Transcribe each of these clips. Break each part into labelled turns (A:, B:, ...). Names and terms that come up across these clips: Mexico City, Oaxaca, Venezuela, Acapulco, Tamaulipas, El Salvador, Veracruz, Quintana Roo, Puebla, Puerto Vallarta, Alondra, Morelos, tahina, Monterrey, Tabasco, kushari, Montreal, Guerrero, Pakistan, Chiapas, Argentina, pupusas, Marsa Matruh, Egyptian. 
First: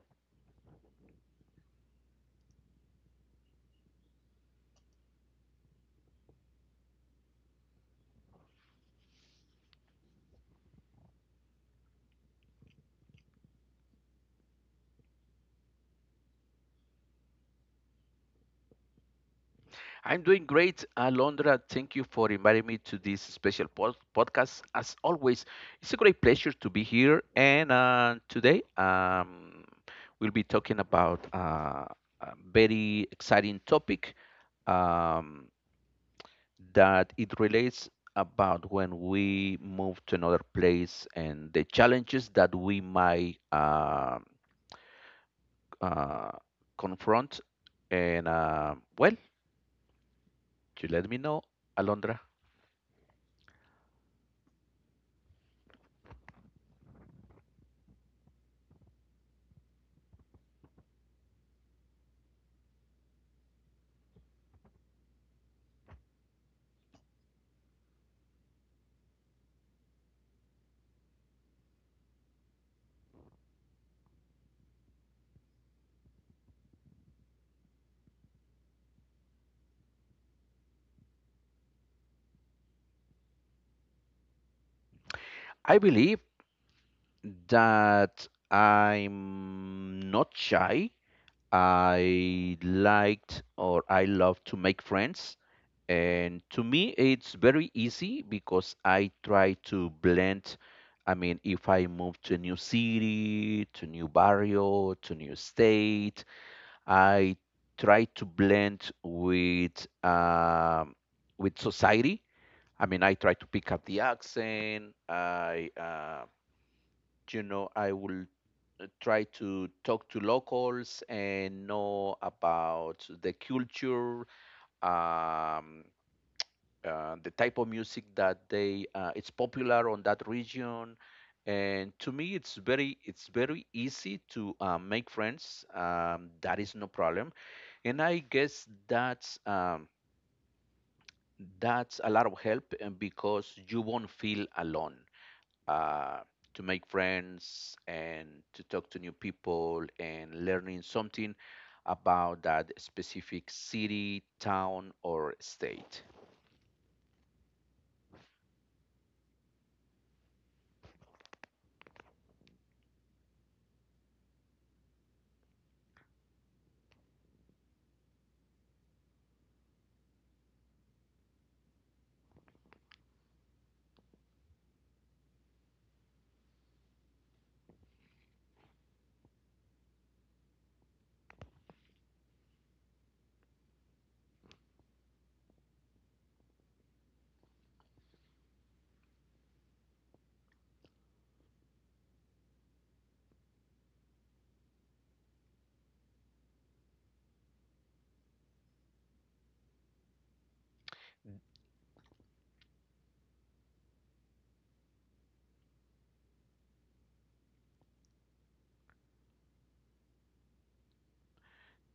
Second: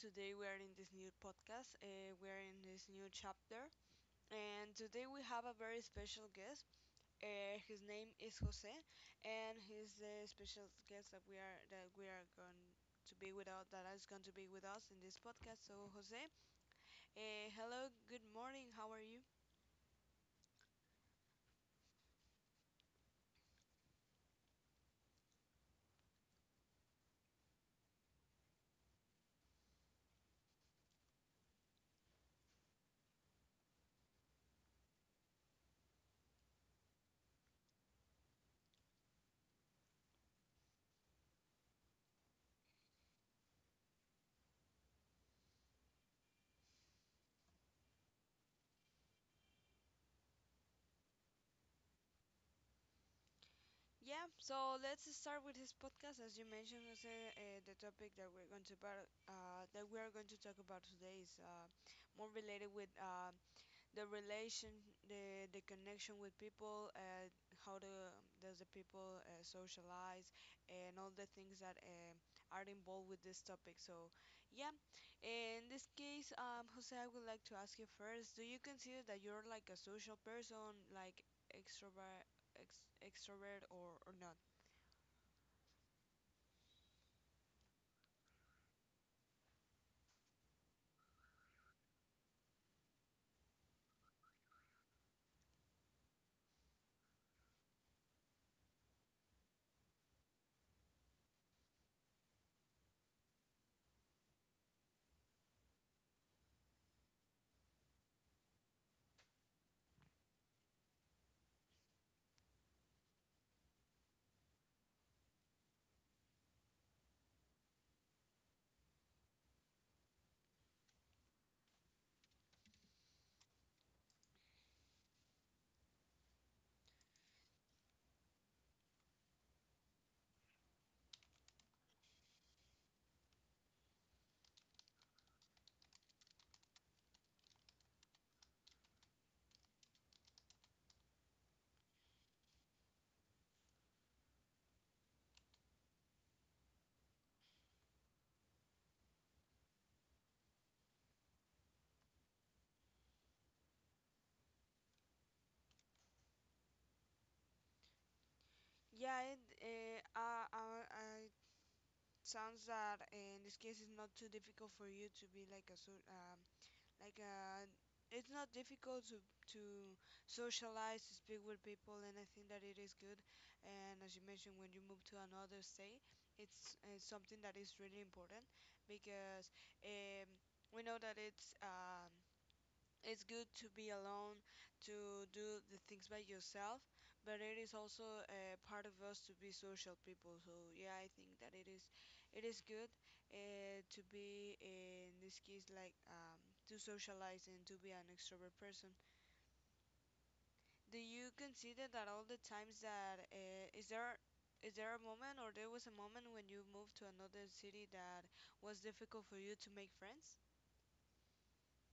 A: Today we are in this new podcast. We are in this new chapter, and today we have a very special guest. His name is Jose, and he's the special guest that we are going to be with us. That is going to be with us in this podcast. So, Jose, hello, good morning. How are you?
B: I'm doing great, Alondra. Thank you for inviting me to this special podcast. As always, it's a great pleasure to be here. And today, we'll be talking about a very exciting topic um, that it relates about when we move to another place and the challenges that we might uh, confront. And well, you let me know, Alondra.
A: Yeah, so let's start with this podcast. As you mentioned, Jose, the topic that we're going to bar- that we are going to talk about today is more related with the relation the connection with people, how do does the people socialize, and all the things that are involved with this topic. So yeah, in this case, Jose, I would like to ask you first, do you consider that you're like a social person, like extrovert or not?
B: I believe that I'm not shy. I liked or I love to make friends. And to me, it's very easy because I try to blend. I mean, if I move to a new city, to new barrio, to new state, I try to blend with society. I mean, I try to pick up the accent. You know, I will try to talk to locals and know about the culture, um, the type of music that they it's popular on that region. And to me, it's very easy to make friends. That is no problem. And I guess that's a lot of help because you won't feel alone uh, to make friends and to talk to new people and learning something about that specific city, town, or state.
A: Yeah, it uh, uh, uh, uh, it sounds that in this case it's not too difficult for you to be like a Like, uh, it's not difficult to to socialize, to speak with people, and I think that it is good. And as you mentioned, when you move to another state, it's, something that is really important, because um, we know that it's good to be alone, to do the things by yourself, but it is also a part of us to be social people. So yeah, I think that it is good, to be in this case, to socialize and to be an extrovert person. Do you consider that all the times that is there a moment or there was a moment when you moved to another city that was difficult for you to make friends?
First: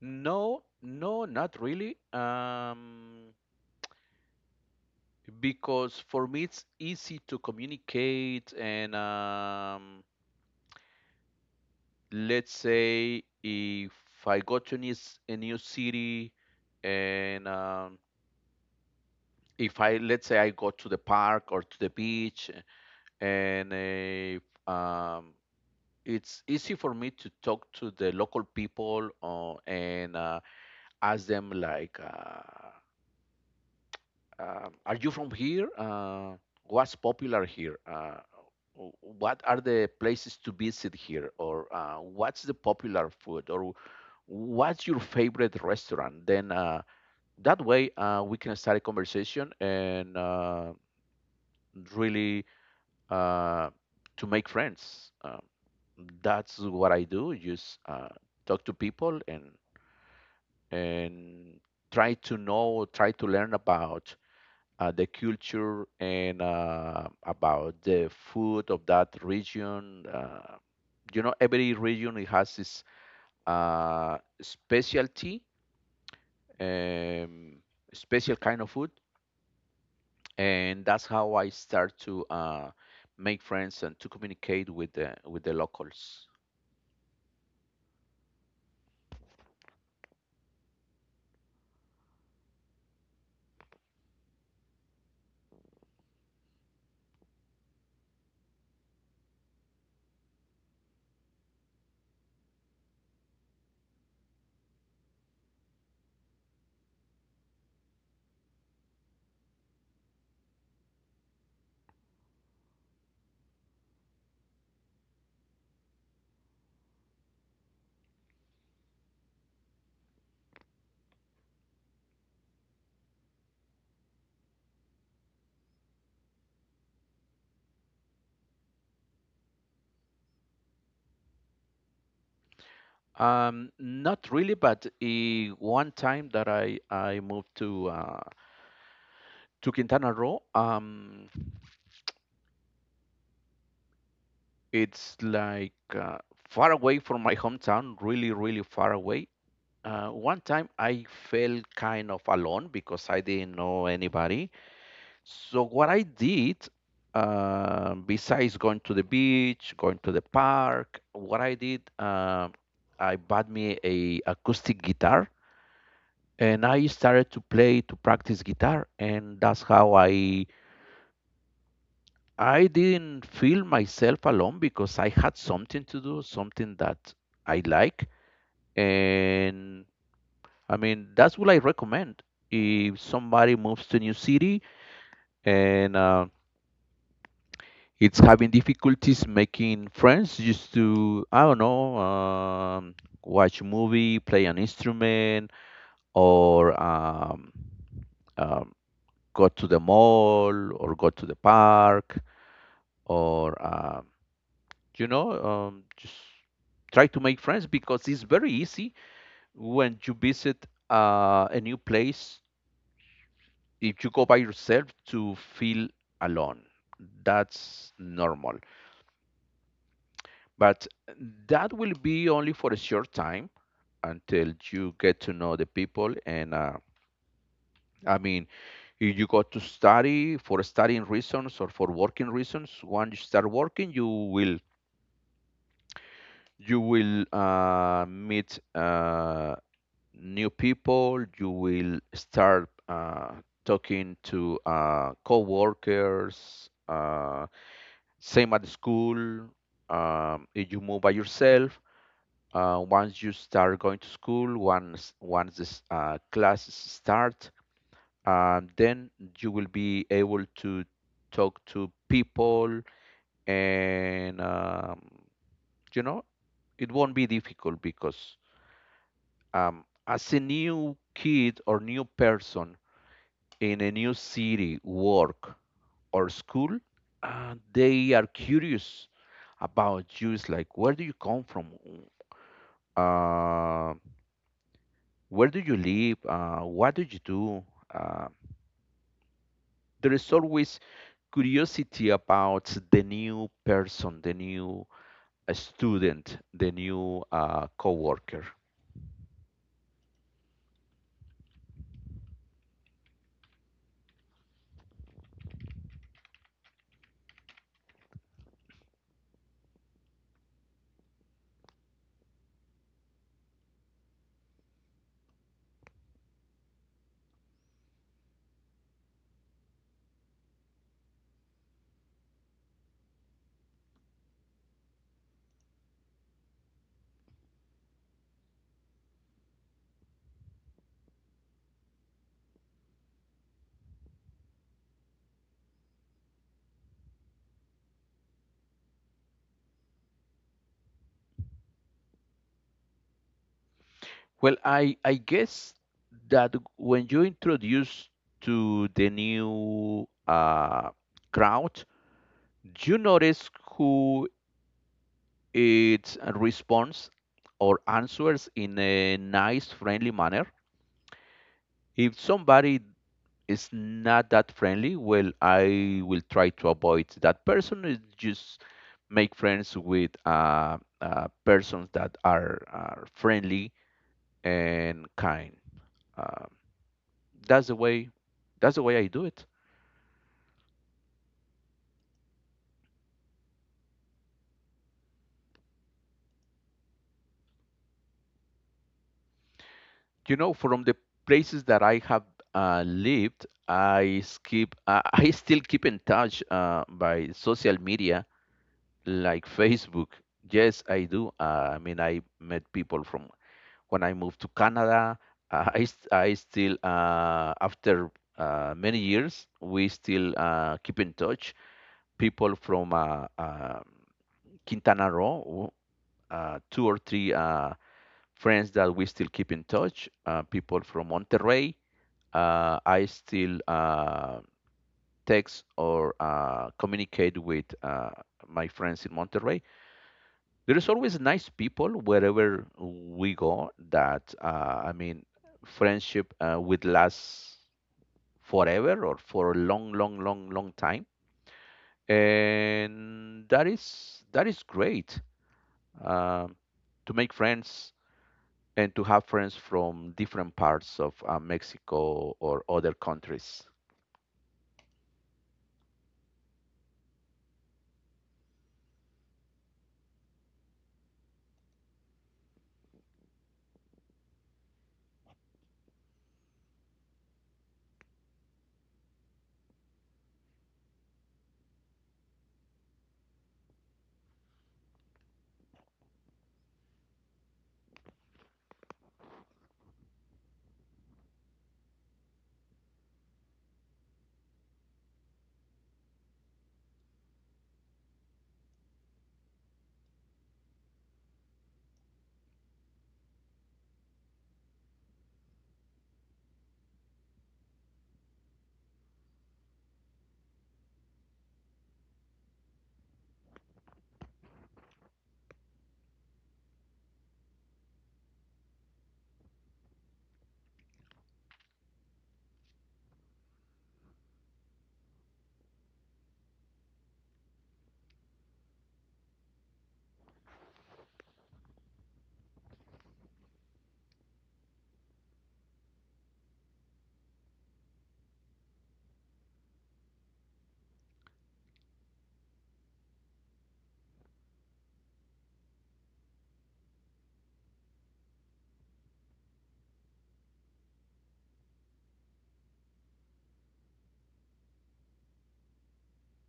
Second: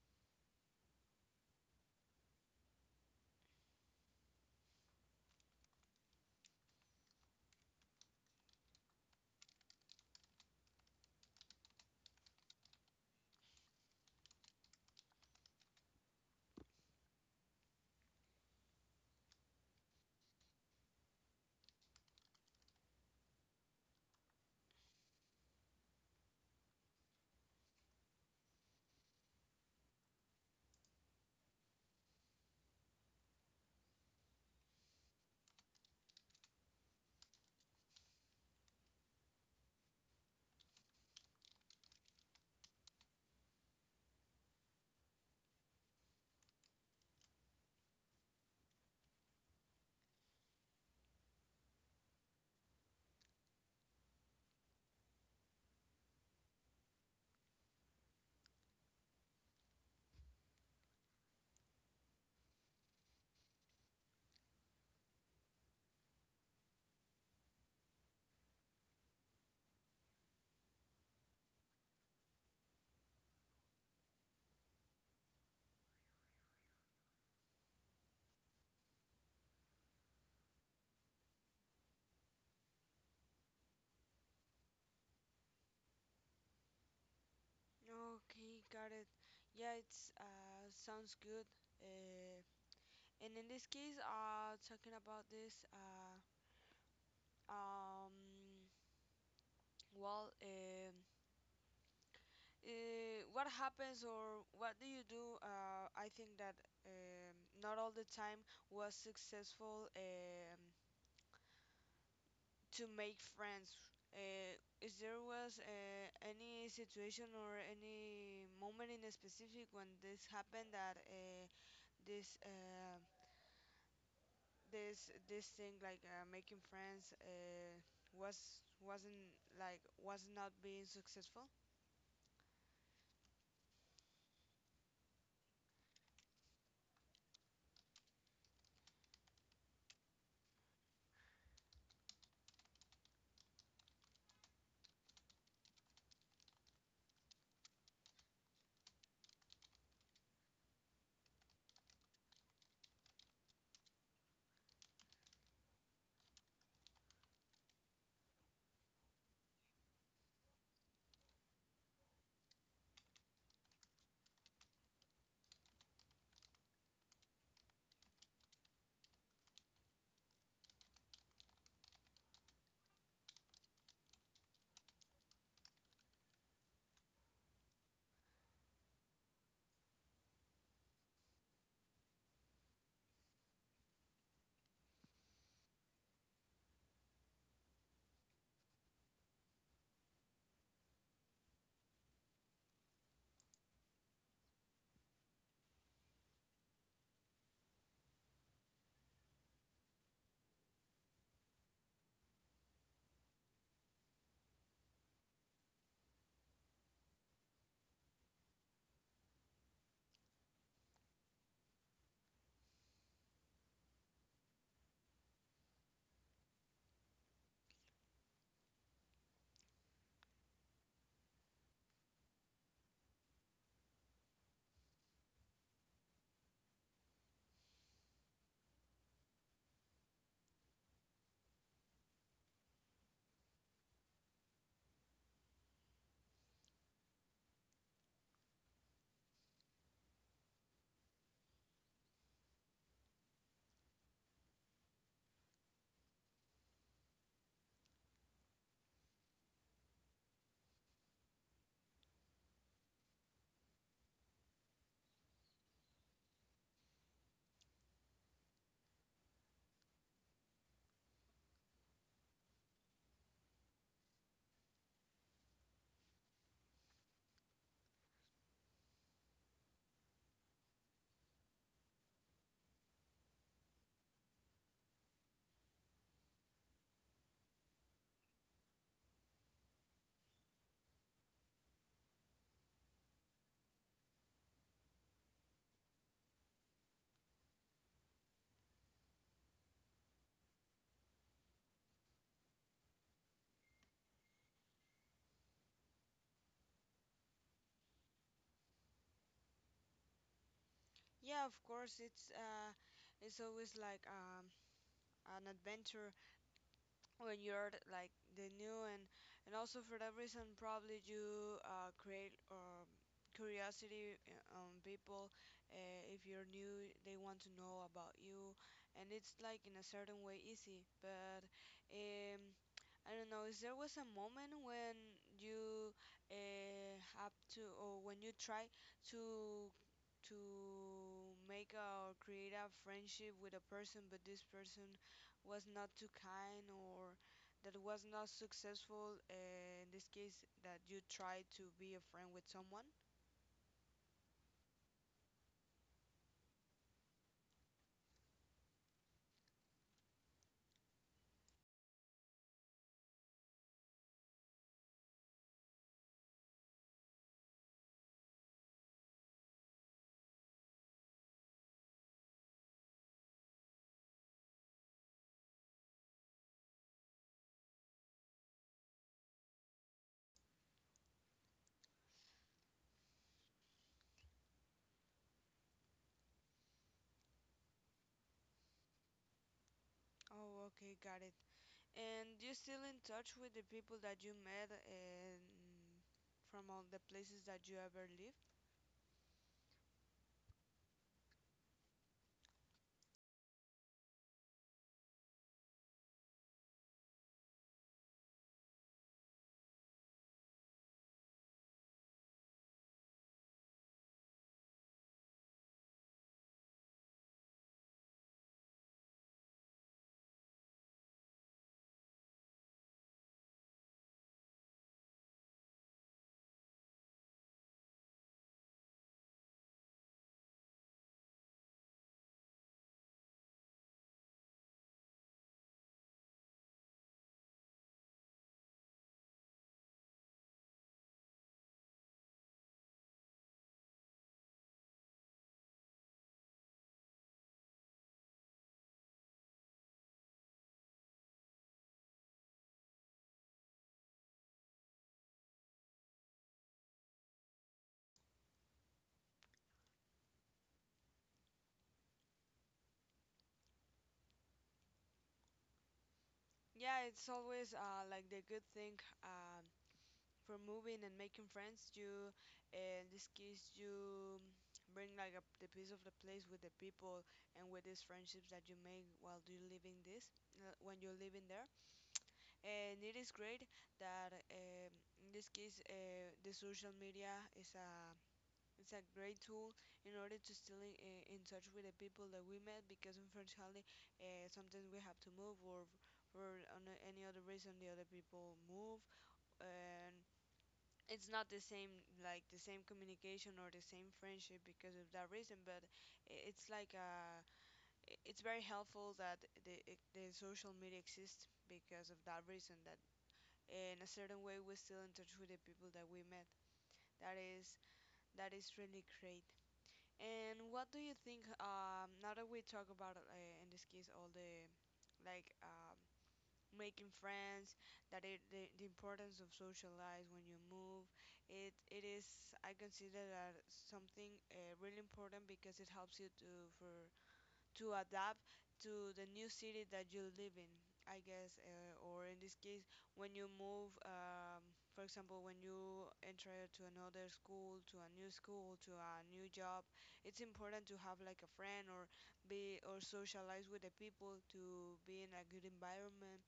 B: No, no, not really. Because for me it's easy to communicate, and let's say if I go to a a new city, and if I, let's say I go to the park or to the beach, and um, it's easy for me to talk to the local people and ask them like, "Are you from here? What's popular here? What are the places to visit here? Or what's the popular food? Or what's your favorite restaurant?" Then that way we can start a conversation and really uh, to make friends. That's what I do. Just talk to people and and try to know, try to learn about the culture and about the food of that region. You know, every region it has its specialty, um, special kind of food, and that's how I start to make friends and to communicate with the locals.
A: Okay, got it. Yeah, it's sounds good. Uh, and in this case, talking about this, um, well, um, what happens or what do you do? I think that not all the time was successful, to make friends. Uh, is there was any situation or any moment in a specific when this happened, that this uh, this thing, like making friends, was wasn't like was not being successful?
B: Not really, but one time that I moved to Quintana Roo, it's like far away from my hometown, really, really far away. One time I felt kind of alone because I didn't know anybody. So what I did, besides going to the beach, going to the park, what I did, I bought me a acoustic guitar and I started to play to practice guitar, and that's how I didn't feel myself alone because I had something to do, something that I like, and I mean that's what I recommend if somebody moves to a new city and it's having difficulties making friends, just to I don't know. Watch a movie, play an instrument or um, go to the mall or go to the park or you know just try to make friends because it's very easy when you visit a new place, if you go by yourself, to feel alone. That's normal, but that will be only for a short time until you get to know the people. And I mean, if you go to study for studying reasons or for working reasons, once you start working, you will meet new people. You will start talking to co-workers. Same at school. If you move by yourself, once you start going to school, once this classes start, then you will be able to talk to people, and you know it won't be difficult because as a new kid or new person in a new city, work, or school, they are curious about you. It's like, where do you come from? Uh, where do you live? What do you do? Uh, there is always curiosity about the new person, the new student, the new coworker.
A: Yeah, of course, it's always like an adventure when you're like the new, and also for that reason probably you create, curiosity, on people. If you're new, they want to know about you, and it's like in a certain way easy. But um, I don't know, is there was a moment when you have to, or when you try to to make a, or create a friendship with a person, but this person was not too kind, or that was not successful, in this case, that you tried to be a friend with someone?
B: Well, I guess that when you introduce to the new crowd, you notice who it responds or answers in a nice, friendly manner. If somebody is not that friendly, well, I will try to avoid that person. Is just make friends with persons that are friendly and kind. Um, that's the way that's the way I do it.
A: Oh, okay, got it. And you still in touch with the people that you met, and from all the places that you ever lived?
B: You know, from the places that I have lived, I skip I still keep in touch by social media like Facebook. Yes, I do. I mean, I met people from when I moved to Canada. I still after many years we still keep in touch. People from Quintana Roo, two or three. Friends that we still keep in touch, people from Monterrey. I still text or communicate with my friends in Monterrey. There is always nice people wherever we go that, I mean, friendship would last forever or for a long, long, long, long time. And that is great um, to make friends and to have friends from different parts of Mexico or other countries.
A: Yeah, it's always like the good thing, um, for moving and making friends. You in this case you bring like a, the piece of the place with the people, and with these friendships that you make while you living this when you're living there. And it is great that in this case, the social media is a it's a great tool in order to still in touch with the people that we met, because unfortunately, sometimes we have to move, or for on any other reason the other people move, and it's not the same, like the same communication or the same friendship because of that reason. But it's like it's very helpful that the social media exists, because of that reason, that in a certain way we still in touch with the people that we met. that is that is really great. And what do you think, now that we talk about, in this case, all the like um making friends, that the importance of social life when you move, it is, I consider that something really important, because it helps you to, for, to adapt to the new city that you live in. I guess, or in this case, when you move, for example, when you enter to another school, to a new school, to a new job, it's important to have like a friend, or be or socialize with the people, to be in a good environment.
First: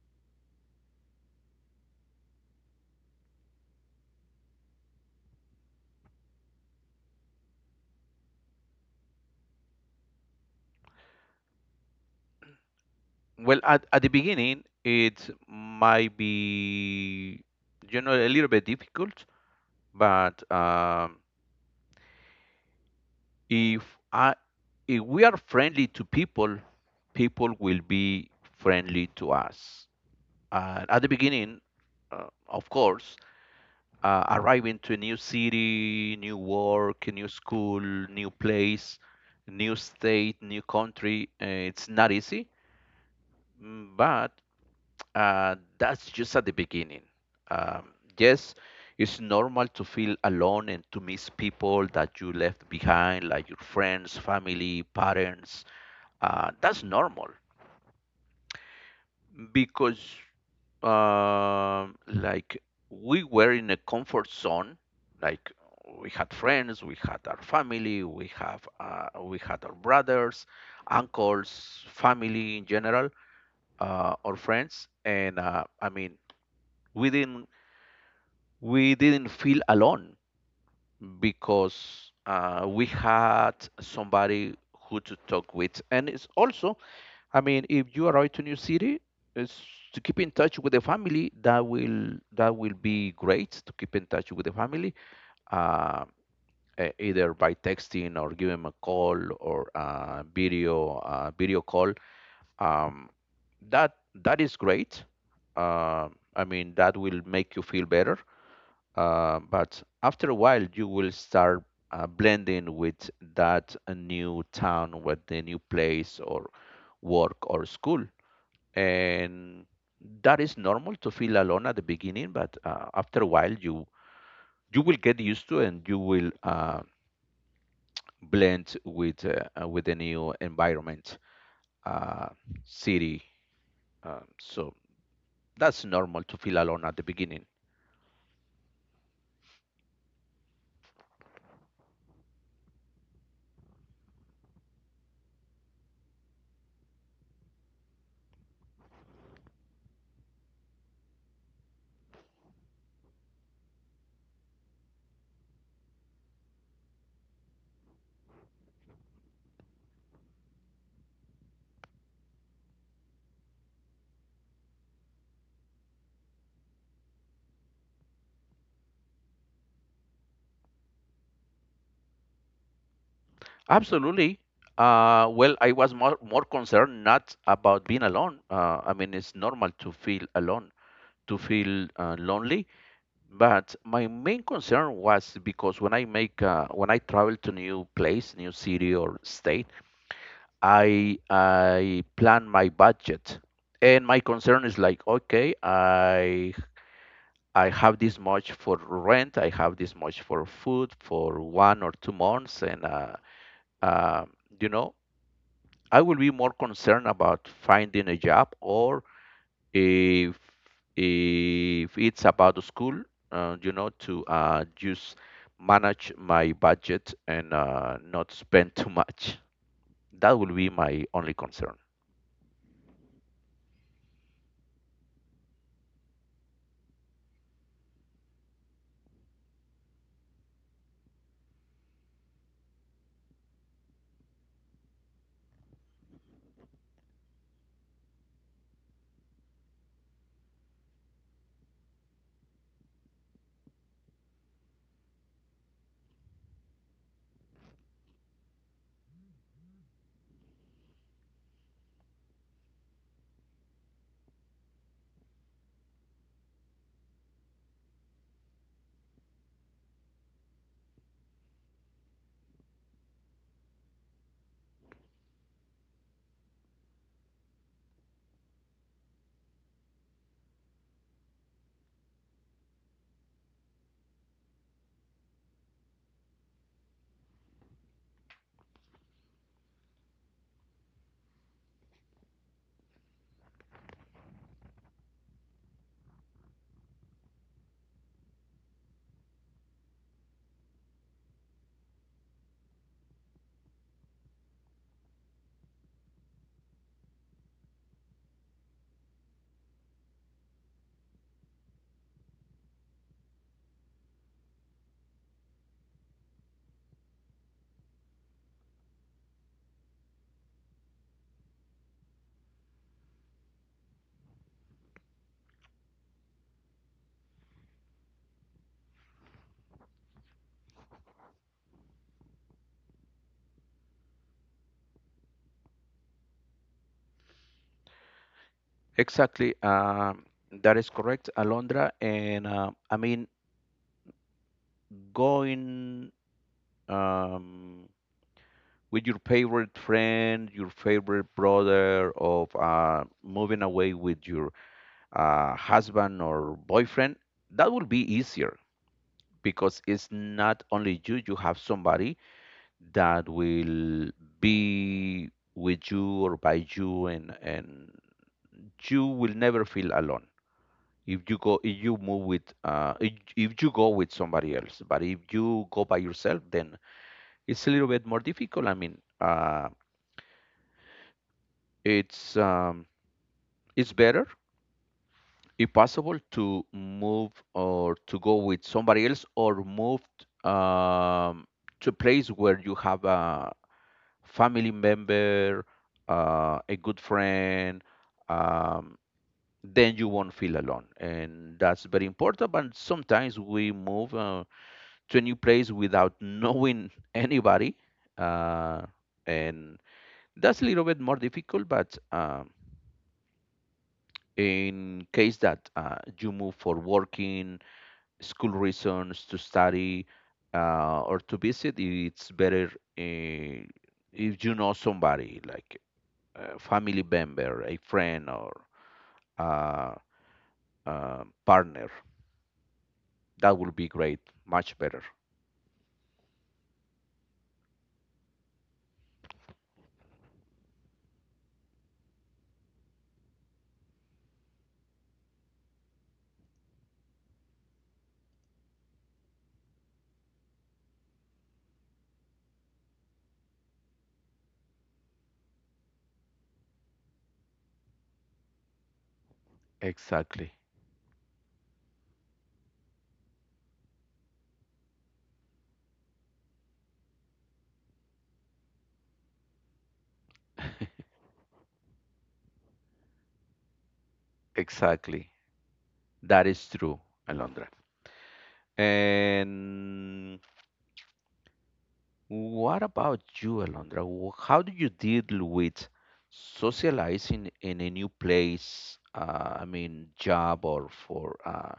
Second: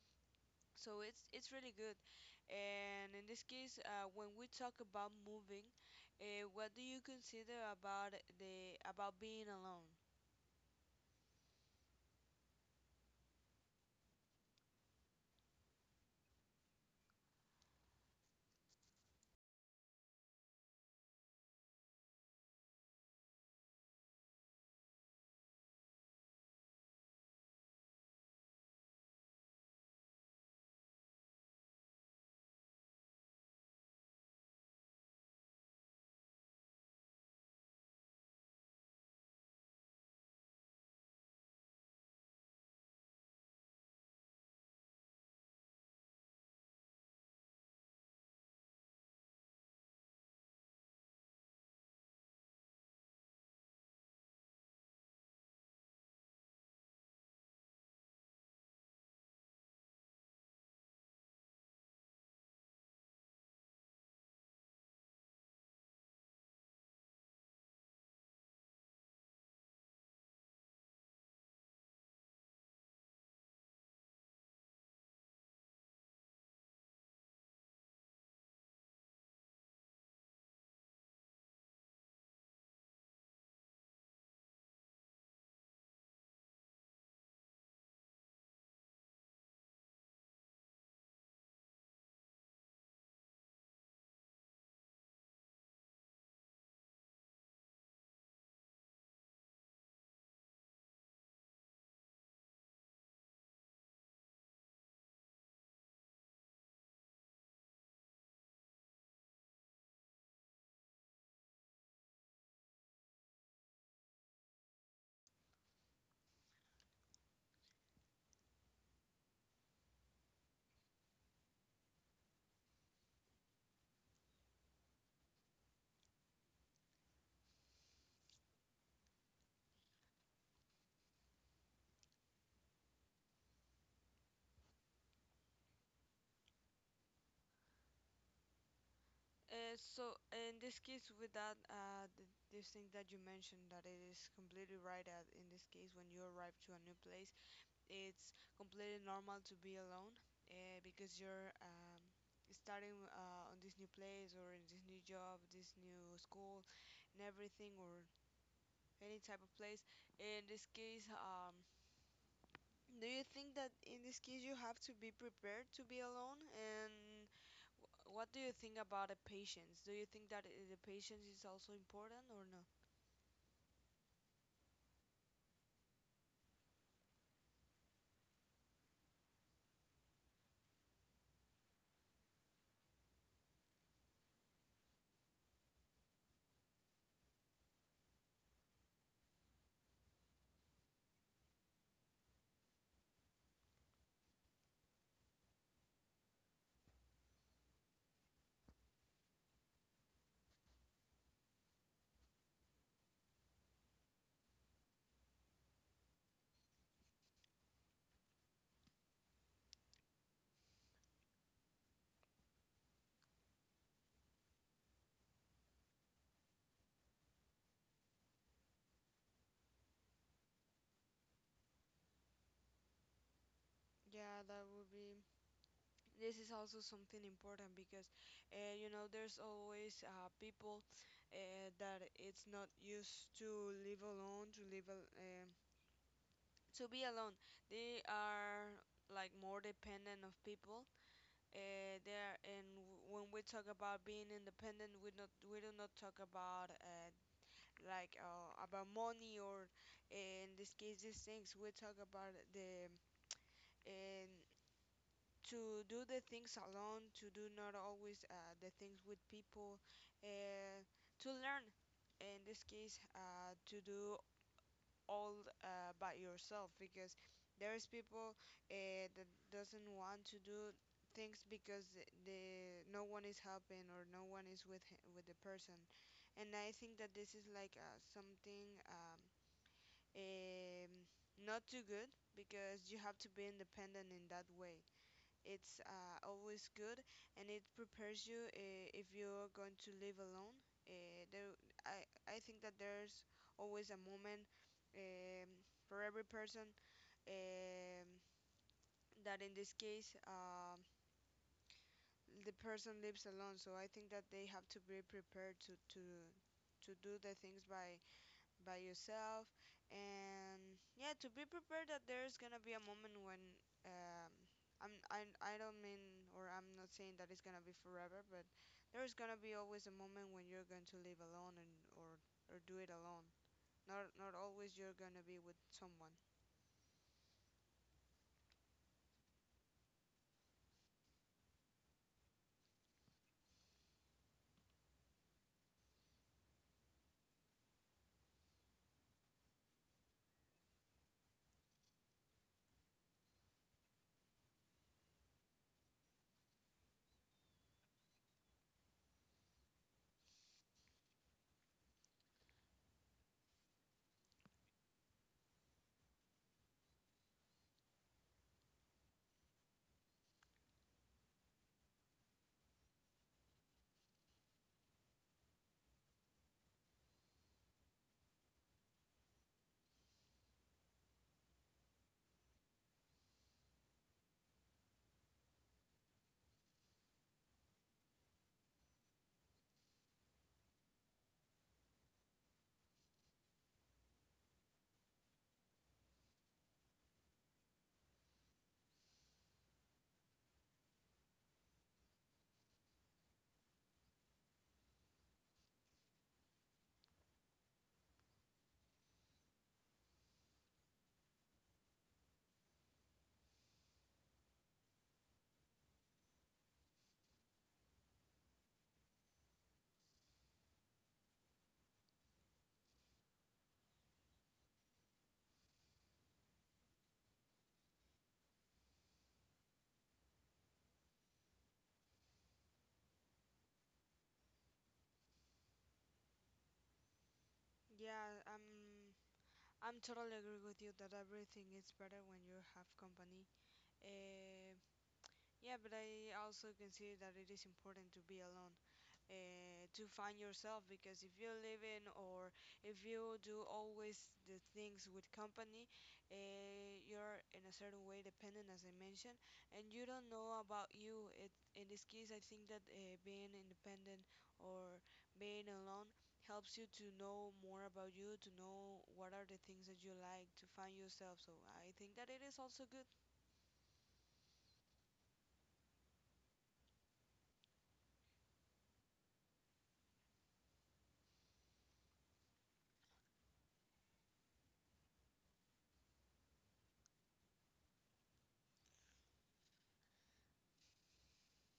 A: So it's really good. And in this case, when we talk about moving, what do you consider about the about being alone?
B: Well, at the beginning, it might be, you know, a little bit difficult, but if I, if we are friendly to people, people will be friendly to us. At the beginning, of course, arriving to a new city, new work, a new school, new place, new state, new country. It's not easy, but that's just at the beginning. Um, yes, it's normal to feel alone and to miss people that you left behind, like your friends, family, parents. That's normal. Because like we were in a comfort zone, like we had friends, we had our family, we have we had our brothers, uncles, family in general, or friends. And I mean, we didn't we didn't feel alone because we had somebody who to talk with. And it's also, I mean, if you arrive to new city, it's to keep in touch with the family. That will be great to keep in touch with the family, uh, e- either by texting or give them a call or video call. Um, that that is great. Uh, I mean, that will make you feel better. But after a while, you will start blending with that new town, with the new place or work or school. And that is normal to feel alone at the beginning, but after a while, you will get used to and you will blend with the new environment, uh, city. So that's normal to feel alone at the beginning.
A: So in this case, with that, this thing that you mentioned, that it is completely right. That in this case, when you arrive to a new place, it's completely normal to be alone, because you're, starting, on this new place or in this new job, this new school, and everything, or any type of place. In this case, do you think that in this case you have to be prepared to be alone? And what do you think about the patience? Do you think that the patience is also important or no?
B: Absolutely. Uh, well, I was more, more concerned not about being alone. Uh, I mean, it's normal to feel alone, to feel lonely. But my main concern was because when I make when I travel to new place, new city or state, I plan my budget. And my concern is like, okay, I have this much for rent, I have this much for food for 1 or 2 months, and uh, you know, I will be more concerned about finding a job or if if it's about school, you know, to just manage my budget and not spend too much. That will be my only concern.
A: Yeah, that would be. This is also something important, because, you know, there's always people, that it's not used to live alone, to to be alone. They are like more dependent of people. When we talk about being independent, we not we do not talk about, about money or, in this case, these things. We talk about the and to do the things alone, to do not always the things with people, uh, to learn in this case, to do all by yourself, because there's people that doesn't want to do things because th- the no one is helping, or no one is with h with the person. And I think that this is like, something um, not too good, because you have to be independent. In that way it's, always good, and it prepares you, if you're going to live alone. Uh, there, I think that there's always a moment, um, for every person, um, that in this case the person lives alone. So I think that they have to be prepared to do the things by yourself. And yeah, to be prepared that there's gonna be a moment when, um, I'm, I, I don't mean, or I'm not saying that it's gonna be forever, but there's gonna be always a moment when you're going to live alone, and or do it alone. Not not always you're gonna be with someone.
B: Exactly. That is correct, Alondra. And I mean, going um, with your favorite friend, your favorite brother, of moving away with your husband or boyfriend, that will be easier because it's not only you, you have somebody that will be with you or by you. And you will never feel alone if you go, if you move with if you go with somebody else. But if you go by yourself, then it's a little bit more difficult. I mean, it's um it's better, if possible, to move or to go with somebody else, or move um to a place where you have a family member, a good friend, um, then you won't feel alone. And that's very important. But sometimes we move to a new place without knowing anybody. Uh, and that's a little bit more difficult, but in case that you move for working, school reasons, to study, or to visit, it's better uh, if you know somebody like a family member, a friend, or a, partner. That would be great, much better.
A: Yeah, I'm totally agree with you, that everything is better when you have company. uh, yeah, but I also consider that it is important to be alone, to find yourself, because if you live in or if you do always the things with company, you're in a certain way dependent, as I mentioned, and you don't
B: Exactly,
A: know about you. In this case I think that being independent or being alone helps you to know more about you, to know what are the things that you like, to find yourself. So I think that it is also good.
B: exactly. That is true, Alondra. And what about you, Alondra? How do you deal with socializing in a new place? I mean, job or for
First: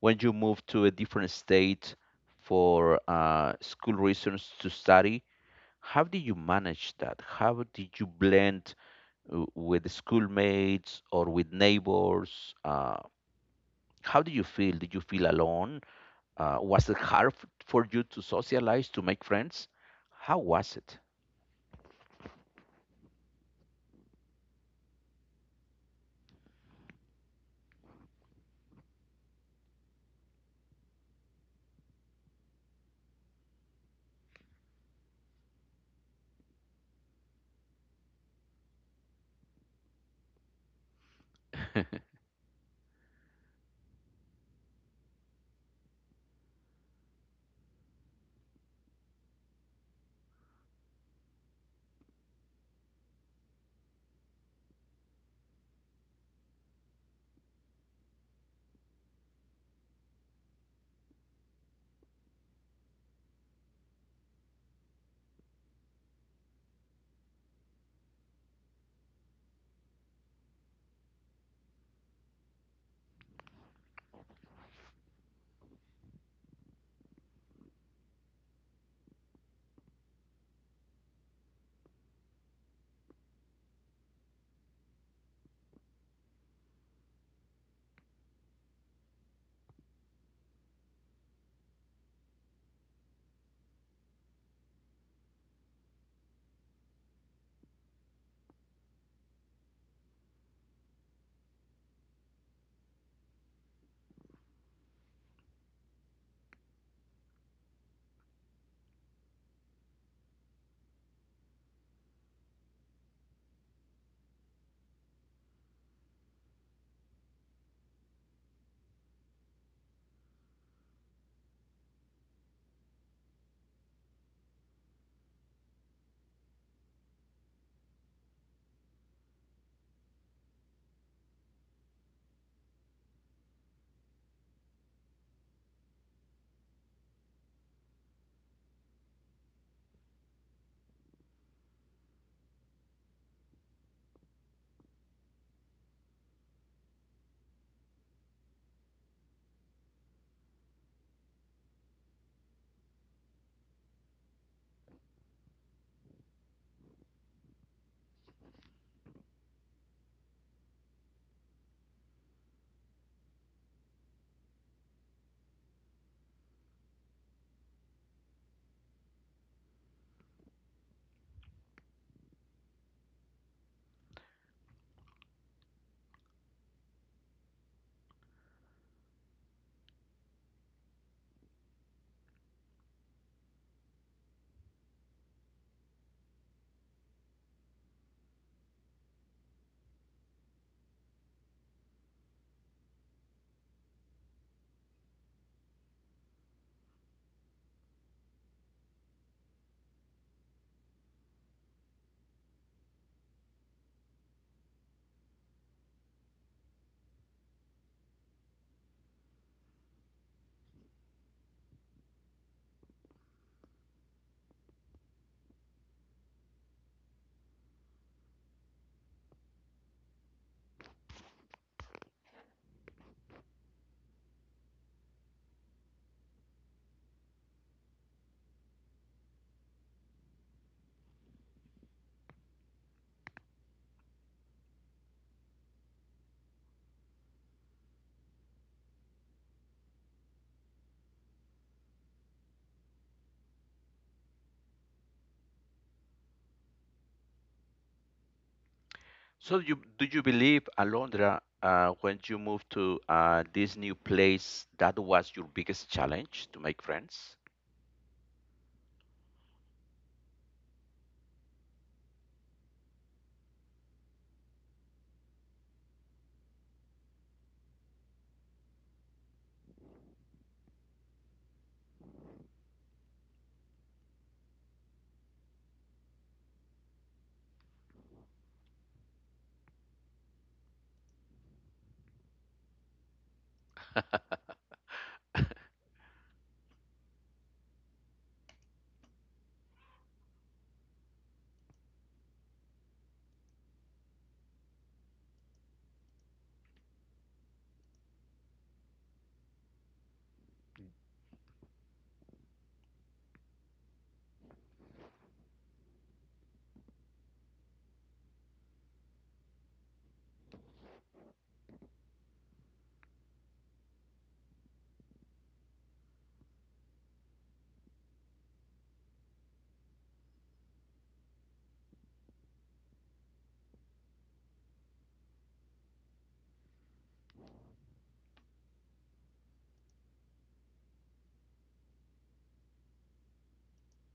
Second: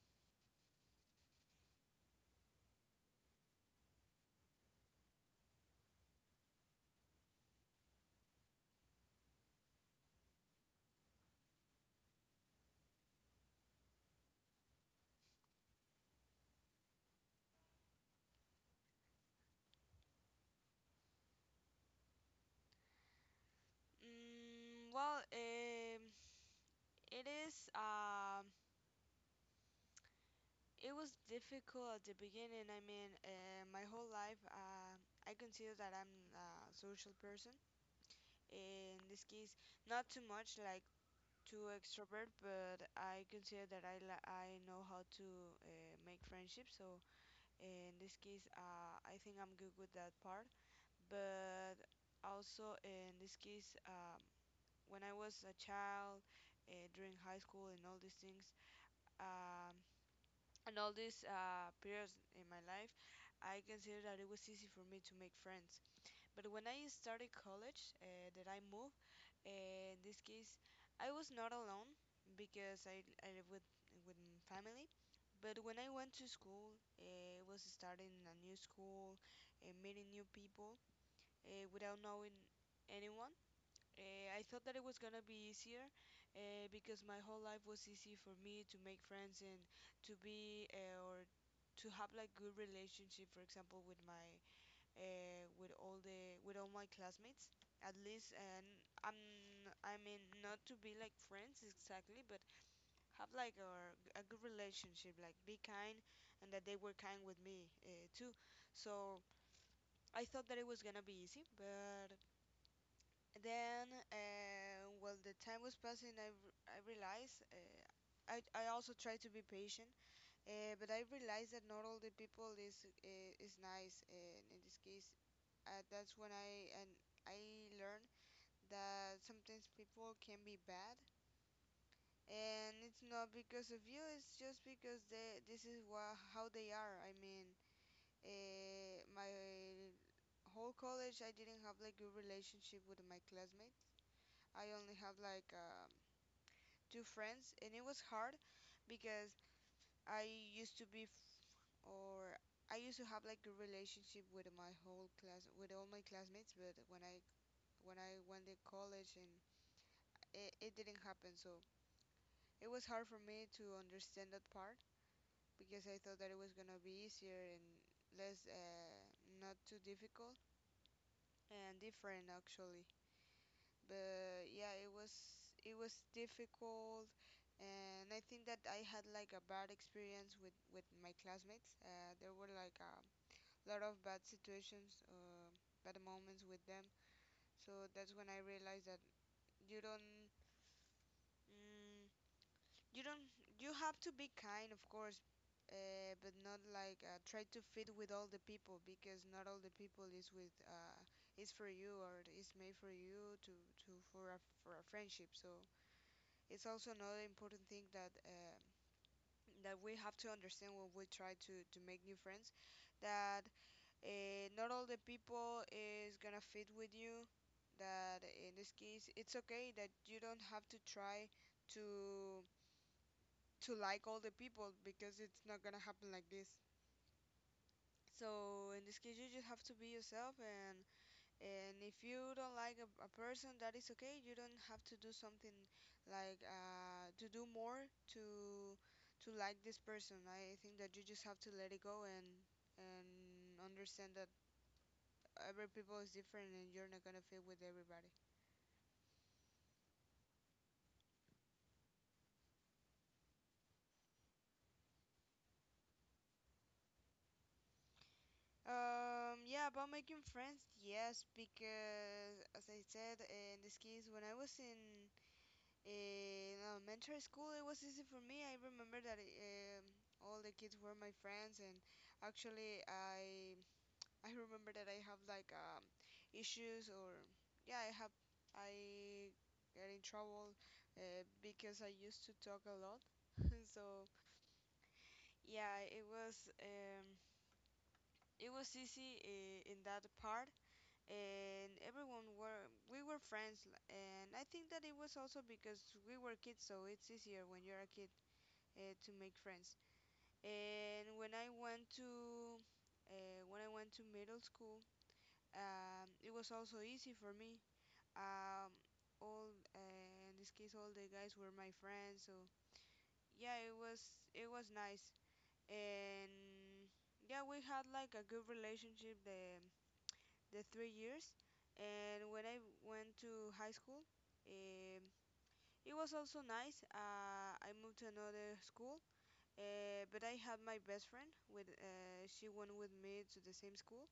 B: when you move to a different state for school reasons to study. How do you manage that? How did you blend with schoolmates or with neighbors? How do you feel? Did you feel alone? Was it hard for you to socialize, to make friends? How was it?
A: Mm, well, it is um, it was difficult at the beginning. I mean, my whole life, I consider that I'm a social person. In this case, not too much like too extrovert, but I consider that I know how to, make friendships. So in this case, I think I'm good with that part. But also in this case, when I was a child, during high school and all these things. Um, and all these periods in my life, I consider that it was easy for me to make friends. But when I started college, that I moved, in this case, I was not alone, because I live with family. But when I went to school, it was starting a new school, meeting new people, without knowing anyone. I thought that it was gonna be easier, because my whole life was easy for me to make friends, and to be or to have like good relationship. For example, with my, with all my classmates, at least. And I'm I mean not to be like friends exactly, but have like a good relationship, like be kind, and that they were kind with me, too. So I thought that it was gonna be easy, but then, well, the time was passing. I realized. I also try to be patient, but I realized that not all the people is nice. And in this case, that's when I learned that sometimes people can be bad, and it's not because of you. It's just because they this is wha- how they are. I mean, my whole college, I didn't have like good relationship with my classmates. I only have like a two friends, and it was hard because I used to be f- or I used to have like a relationship with my whole class, with all my classmates. But when I went to college, and it didn't happen. So it was hard for me to understand that part, because I thought that it was gonna be easier and less not too difficult and different, actually. But yeah, it was difficult. And I think that I had like a bad experience with my classmates. There were like a lot of bad situations, bad moments with them. So that's when I realized that you don't mm, you don't you have to be kind, of course, but not like, try to fit with all the people, because not all the people is for you, or is made for you to for a friendship. So it's also another important thing that that we have to understand when we try to make new friends, that, not all the people is gonna fit with you. That in this case, it's okay that you don't have to try to to like all the people, because it's not gonna happen like this. So in this case, you just have to be yourself. And if you don't like a person, that is okay. You don't have to do something like, to do more to to like this person. I think that you just have to let it go and understand that every people is different, and you're not gonna fit with everybody.
B: So you do you believe, Alondra, when you moved to this new place, that was your biggest challenge to make friends?
A: Yeah, about making friends, yes, because as I said, in this case, when I was in elementary school, it was easy for me. I remember that, all the kids were my friends. And actually, I remember that I have like, issues, or yeah, I get in trouble, because I used to talk a lot. So yeah, it was easy, in that part. And everyone were we were friends, and I think that it was also because we were kids, so it's easier when you're a kid to make friends. And when I went to when I went to middle school, it was also easy for me. Um, all In this case, all the guys were my friends, so yeah, it was nice. And yeah, we had like a good relationship, the three years. And when I went to high school, um, it was also nice. I moved to another school. But I had my best friend with she went with me to the same school,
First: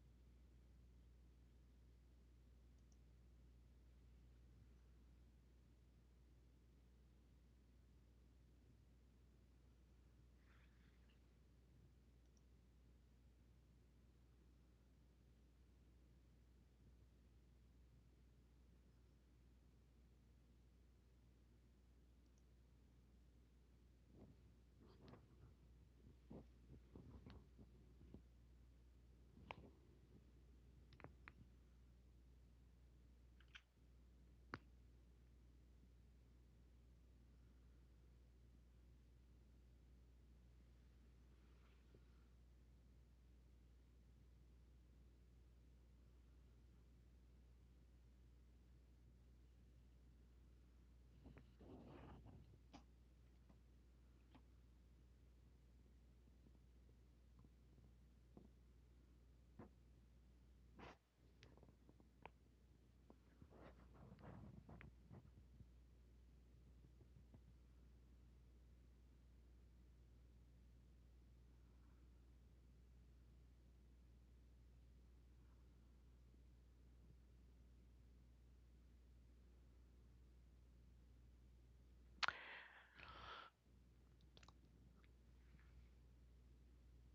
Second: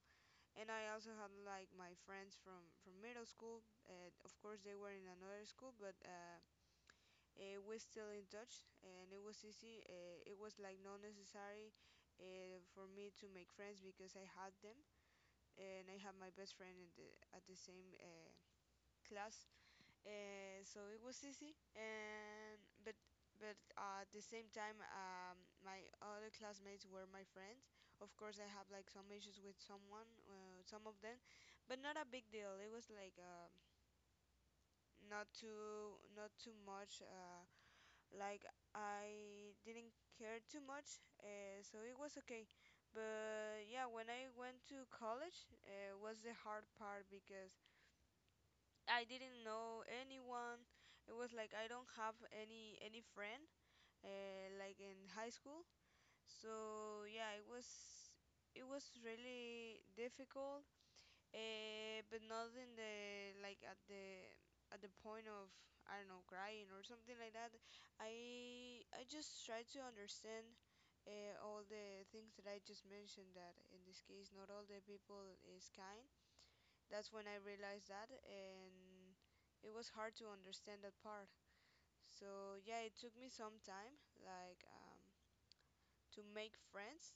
A: and I also had like my friends from middle school. Of course, they were in another school, but we're still in touch, and it was easy. It was like not necessary for me to make friends because I had them, and I had my best friend at the same, class, and so it was easy. And but but at the same time, my other classmates were my friends. Of course, I have like some issues with someone, some of them, but not a big deal. It was like, not too much. Like, I didn't care too much, so it was okay. But yeah, when I went to college, was the hard part, because I didn't know anyone. It was like I don't have any friend, like in high school. So yeah, it was really difficult, but not in the like at the point of, I don't know, crying or something like that. I just try to understand, all the things that I just mentioned. That in this case, not all the people is kind. That's when I realized that, and it was hard to understand that part. So yeah, it took me some time, like, to make friends.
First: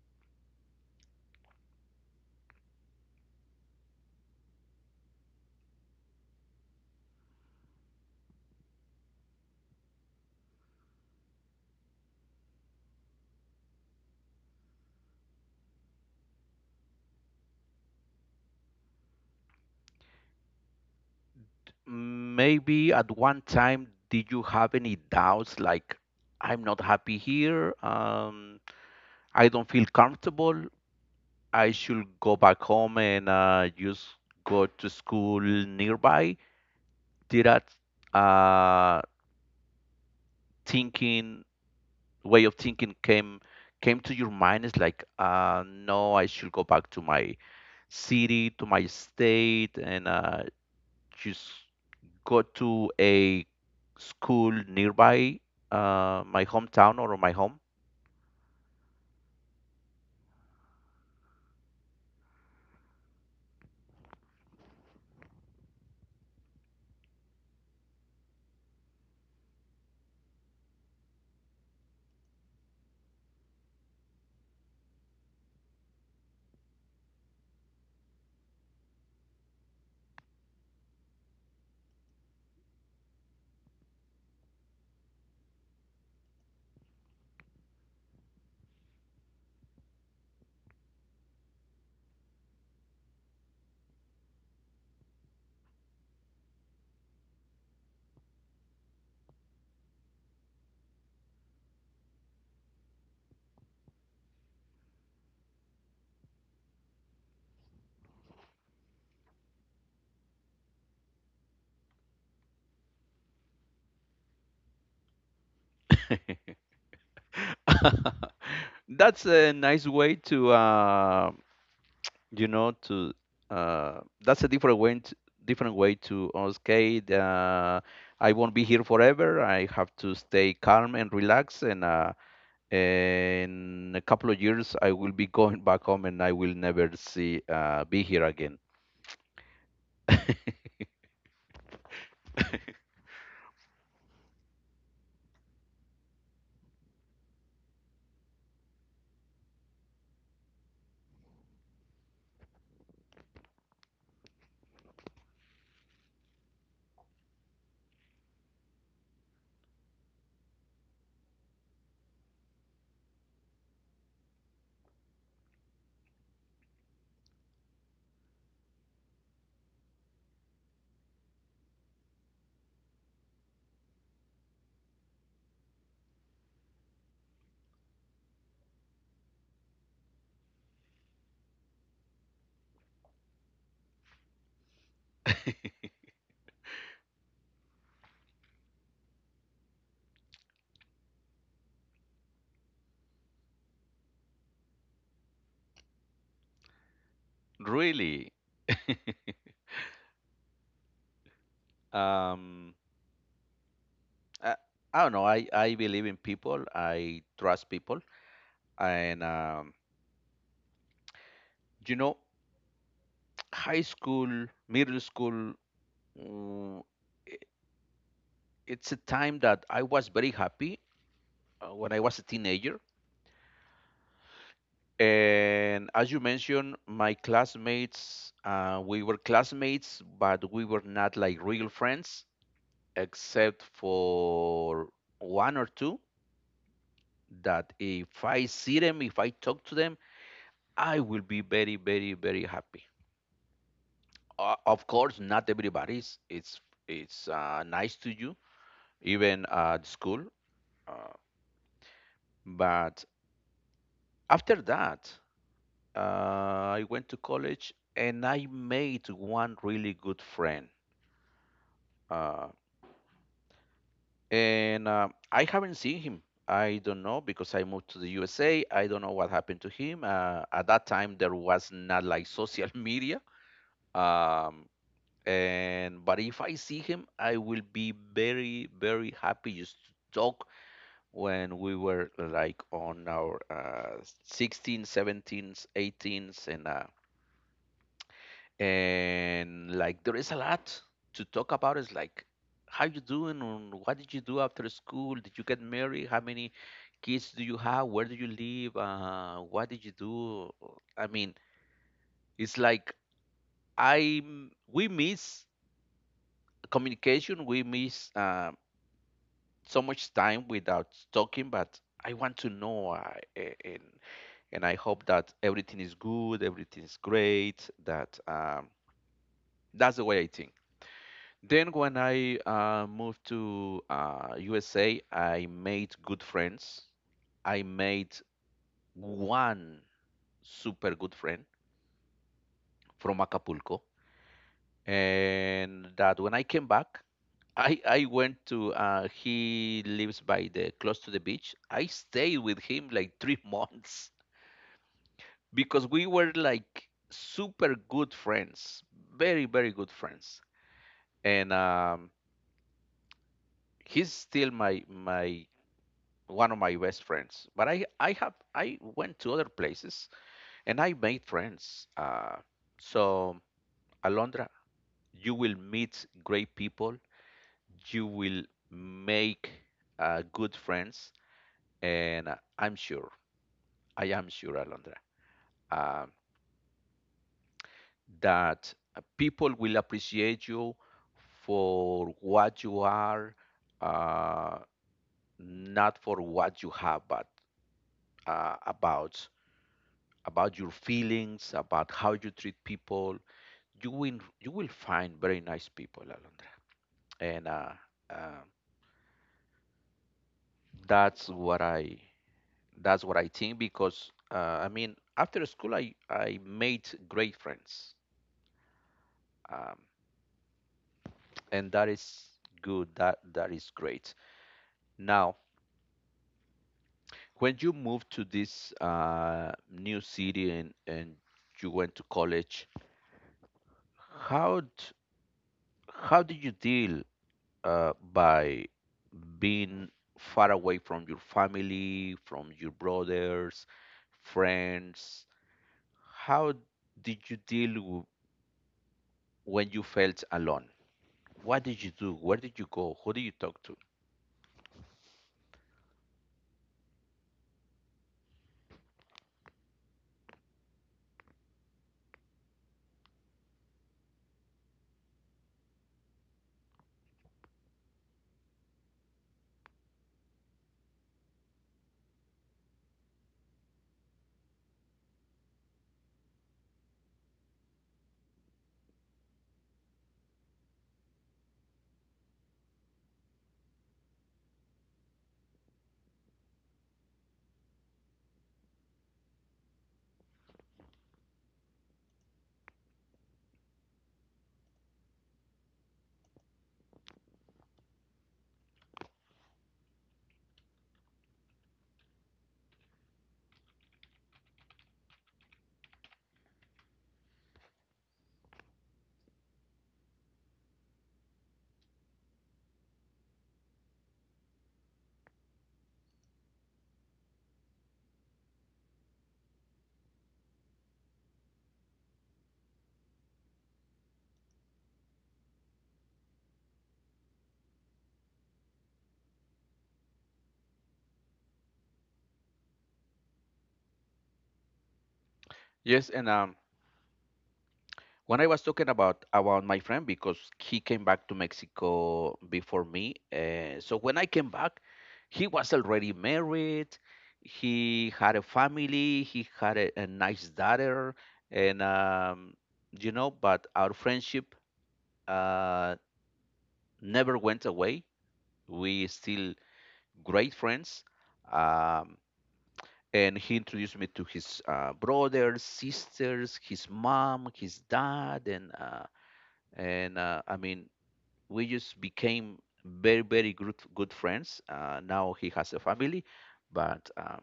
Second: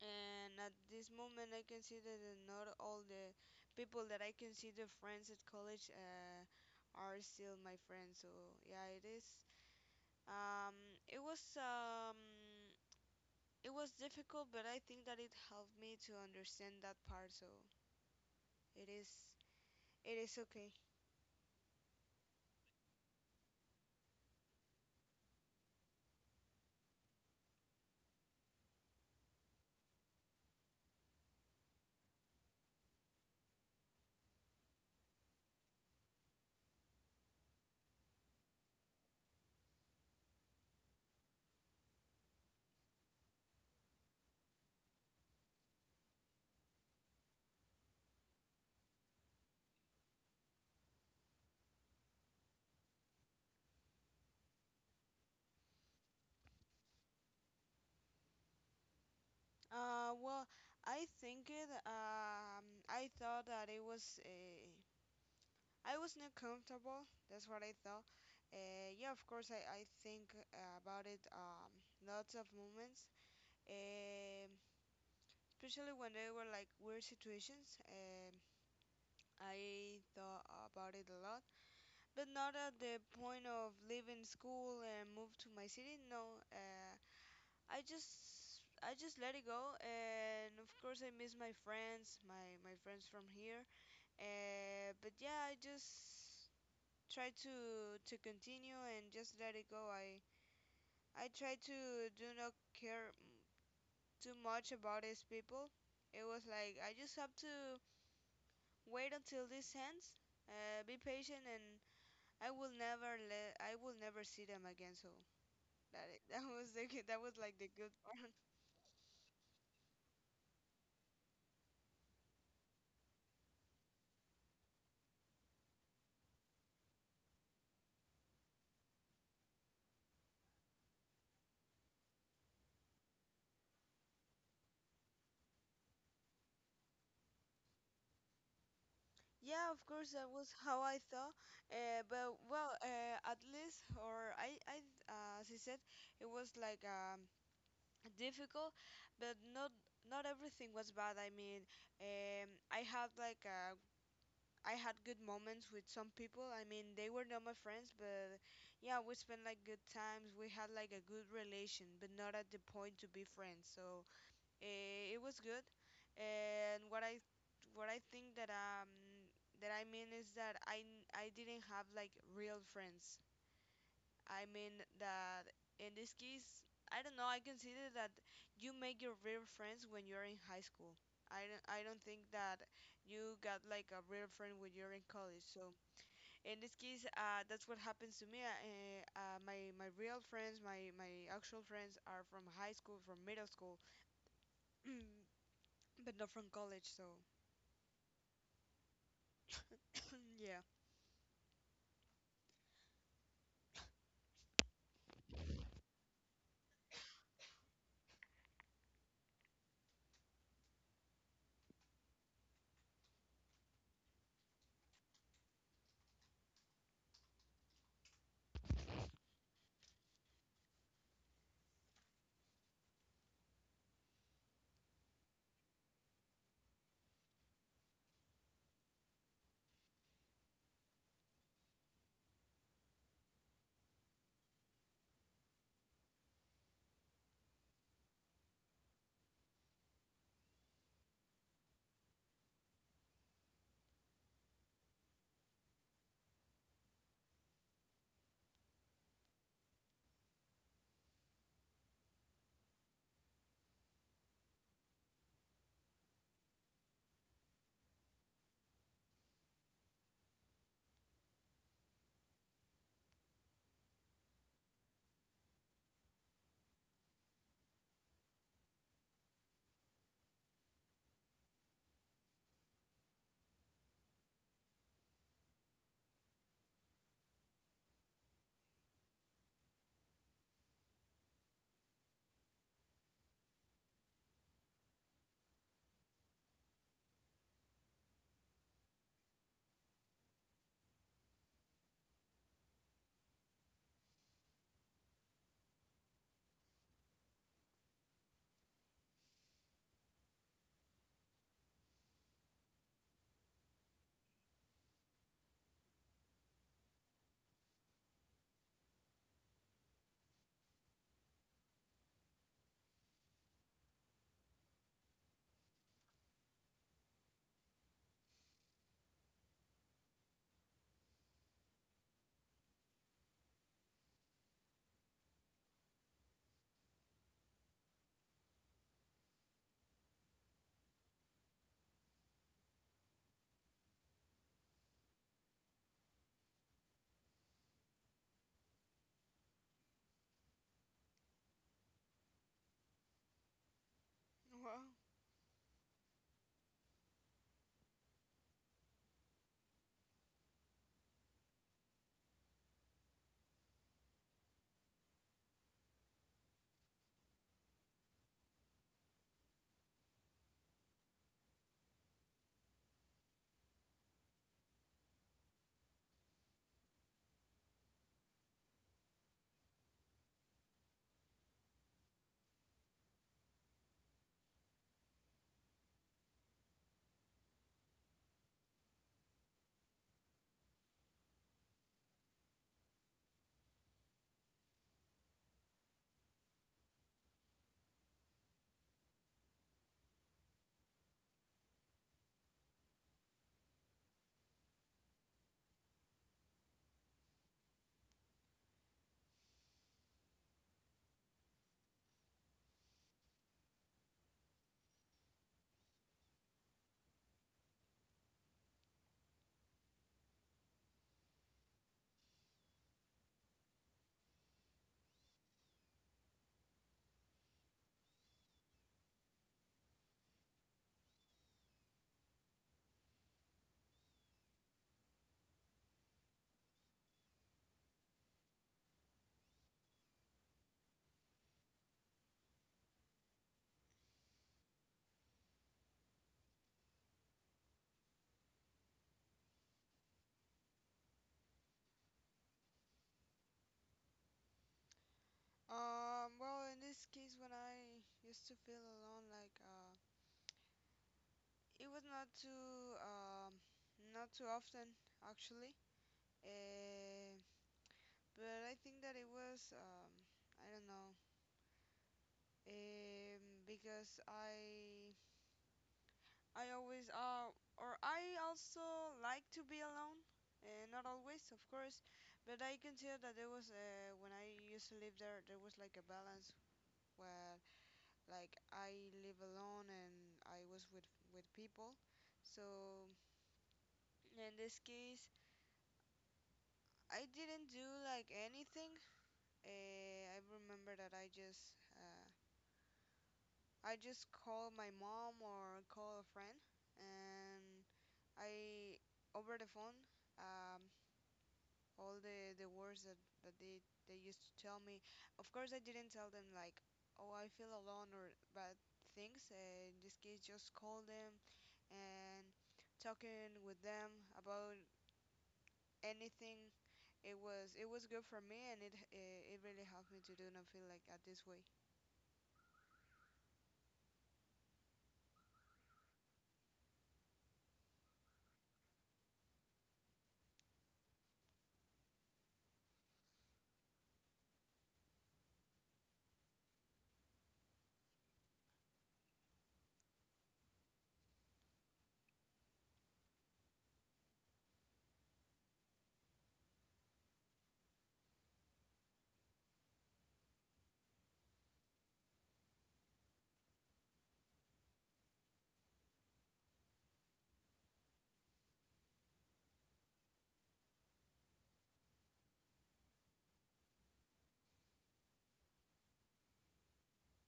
A: And at this moment, I consider that not all the people that I consider friends at college are still my friends. So yeah, it is. Um, it was um, it was difficult, but I think that it helped me to understand that part. So it is it is okay.
B: Maybe at one time, did you have any doubts like, I'm not happy here? I don't feel comfortable. I should go back home and just go to school nearby. Did that uh, thinking way of thinking came to your mind? It's like, no, I should go back to my city, to my state, and just go to a school nearby my hometown or my home.
A: Well, I think it. I thought that it was. I was not comfortable. That's what I thought. Yeah, of course, I think, about it, lots of moments, um, especially when they were like weird situations. I thought about it a lot, but not at the point of leaving school and move to my city. No, I just I just let it go, and of course I miss my friends, my friends from here. But yeah, I just try to continue and just let it go. I try to do not care, too much about these people. It was like I just have to wait until this ends. Be patient, and I will never see them again. So that was like the good part.
B: That's a nice way to you know to uh, that's a different way to, different way to okay, I won't be here forever. I have to stay calm and relax, and in a couple of years I will be going back home, and I will never see be here again.
A: Yeah, of course, that was how I thought. But well, at least, as I said, it was like, difficult, but not everything was bad. I mean, I had good moments with some people. I mean, they were not my friends, but yeah, we spent like good times. We had like a good relation, but not at the point to be friends. So it was good, and what I think that that I mean is that I didn't have like real friends. I mean that, in this case, I don't know. I consider that you make your real friends when you're in high school. I don't think that you got like a real friend when you're in college. So in this case, that's what happens to me. My real friends, my actual friends are from high school, from middle school. But not from college, so
B: Really.
A: yeah.
B: um I, I don't know. I believe in people. I trust people. And you know high school, middle school, mm, it's a time that I was very happy when I was a teenager. And as you mentioned, my classmates, we were classmates, but we were not like real friends, except for one or two. That if I see them, if I talk to them, I will be very, very, very happy. Of course, not everybody's. It's nice to you, even at school. Uh, but after that, I went to college and I made one really good friend. Uh, and I haven't seen him. I don't know because I moved to the USA. I don't know what happened to him. At that time, there was not like social media. Um, and but if I see him, I will be very, very happy just to talk when we were like on our 16, 17s, 18s, and like there is a lot to talk about. It's like, how you doing, and what did you do after school, did you get married, how many kids do you have, where do you live, what did you do? I mean, it's like, I we miss communication, we miss so much time without talking. But I want to know, a- and and I hope that everything is good, everything is great. That's the way I think. Then when I moved to USA, I made good friends. I made one super good friend from Acapulco, and that when I came back, I went to he lives by the close to the beach. I stayed with him like 3 months.
A: Well,
B: Because we were like super good friends, very very good friends, and he's still my my one of my best friends. But I went to other places and I made friends. So, Alondra, you will meet great people. You will make good friends, and I am sure, Alondra, uh, that people will appreciate you for what you are, uh, not for what you have, but uh, about about your feelings, about how you treat people. You will find very nice people, Alondra. And uh, that's what I that's what I think because I mean, after school I made great friends, um, and that is good. That is great. Now when you moved to this new city, and you went to college, how d- how did you deal by being far away from your family, from your brothers, friends? How did you deal when you felt alone? What did you do? Where did you go? Who did you talk to?
A: well, in this case, when I used to feel alone, like, it was not too often, actually. Uh, but I think that it was, I don't know, um, because I always or I also like to be alone. Not always, of course, but I consider that there was when I used to live there, there was like a balance where, like, I live alone, and I was with people. So in this case, I didn't do like anything. I remember that I just called my mom or call a friend, and I, over the phone, um, all the words that they used to tell me. Of course, I didn't tell them like, oh, I feel alone or bad things. In this case, just call them and talking with them about anything. It was good for me, and it really helped me to do not feel like at this way.
B: Yes. and When I was talking about my friend, because he came back to Mexico before me, so when I came back, he was already married. He had a family. He had a nice daughter, and but our friendship uh, never went away. We still great friends. Um, and he introduced me to his brothers, sisters, his mom, his dad, and I mean, we just became very very good friends. Now he has a family, but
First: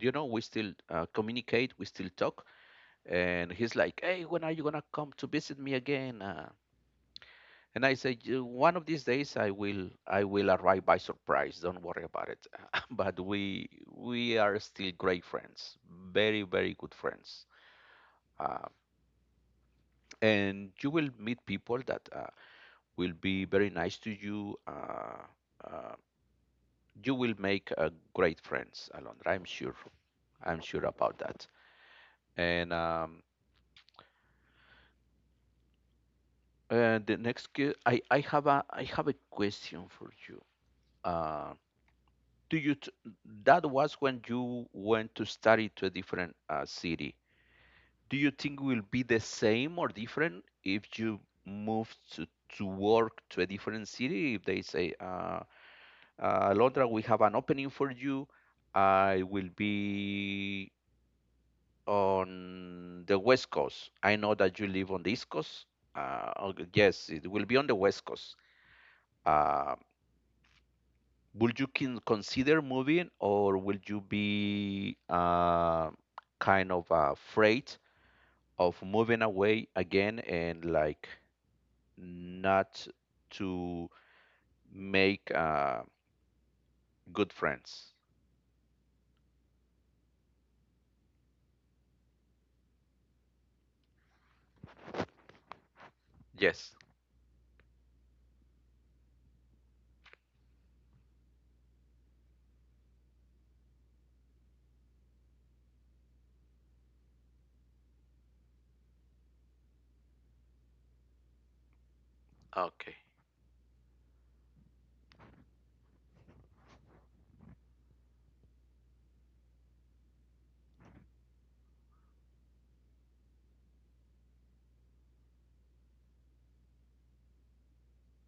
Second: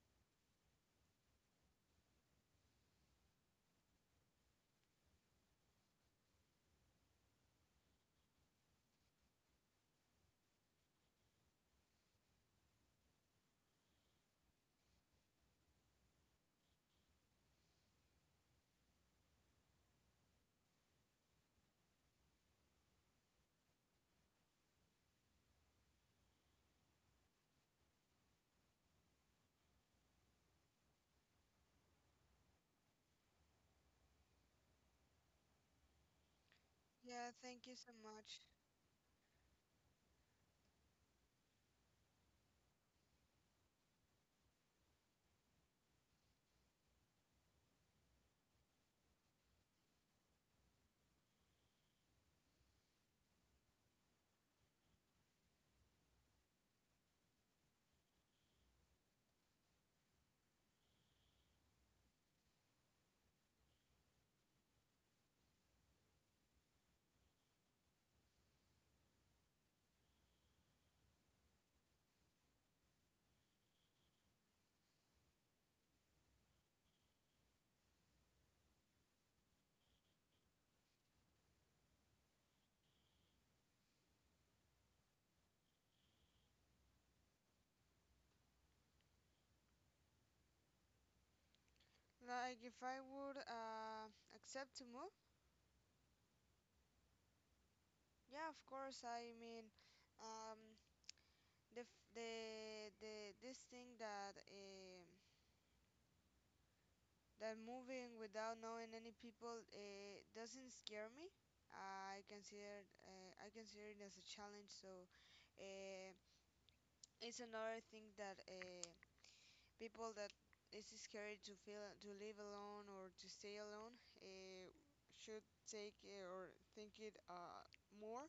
B: we still communicate, we still talk. And he's like, hey, when are you gonna come to visit me again? And I said, One of these days I will arrive by surprise, don't worry about it." But we are still great friends, very very good friends. uh, and you will meet people that will be very nice to you. Uh, you will make great friends, Alondra. I'm sure. I'm sure about that. And um, and the
A: Yeah,
B: next,
A: thank you so much.
B: I have a question for you. Uh, do you t- that was when you went to study to a different city. Do you think will be the same or different if you move to work to a different city? If they say, Alondra, we have an opening for you. I will be on the West Coast. I know that you live on the East Coast. Okay, yes, it will be on the West Coast. Uh, will you can consider moving, or will you be kind of afraid of moving away again, and like not to make good friends?
A: Like if I would, accept to move,
B: Yes.
A: yeah, of course. I mean, um, the f- the this thing that moving without knowing any people doesn't scare me. I consider
B: Okay.
A: uh, I consider it as a challenge. So uh, it's another thing, that, people that is scared to feel to live alone or to stay alone uh, should take or think it, more.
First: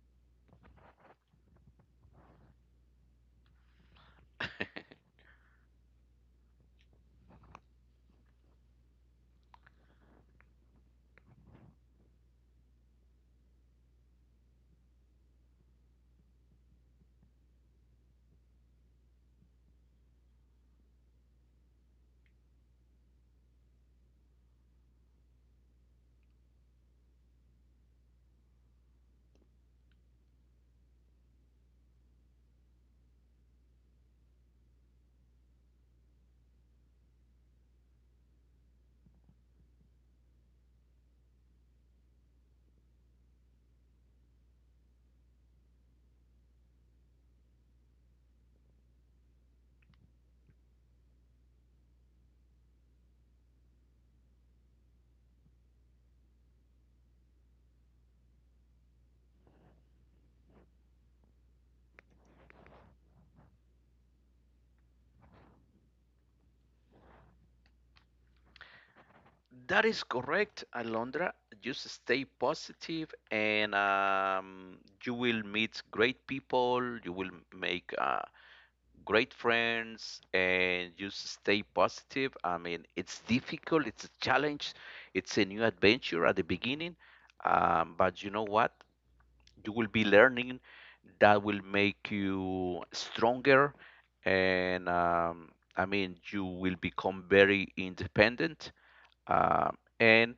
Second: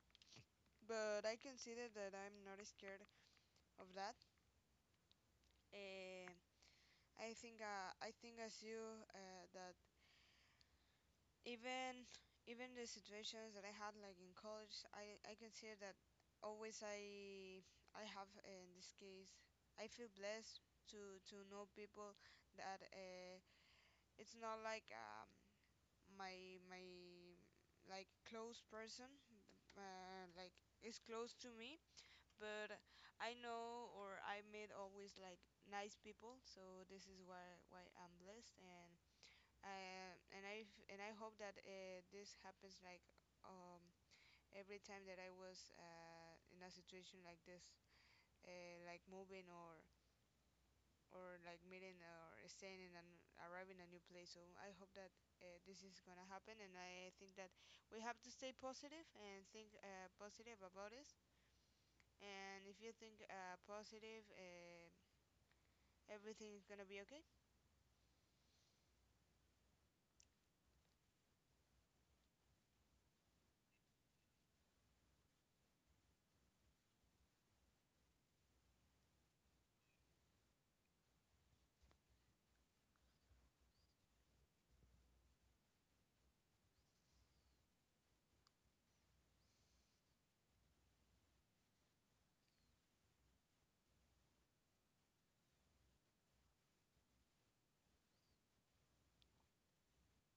A: But I consider that I'm not scared of that. Um, I think as you that even even the situations that I had like in college, I consider that always I have in this case I feel blessed to know people that it's not like my like close person like is close to me, but I know or I meet always like nice people, so this is why I'm blessed and and I hope that this happens like um, every time that I was in a situation like this, like moving or like meeting or staying in and arriving a new place. So I hope that this is gonna happen, and I think that we have to stay positive and think positive about this. And if you think positive, everything is gonna be okay.
B: That is correct, Alondra. Just stay positive, and you will meet great people, you will make great friends, and just stay positive. I mean, it's difficult, it's a challenge, it's a new adventure at the beginning, but you know what? You will be learning that will make you stronger, and I mean, you will become very independent. And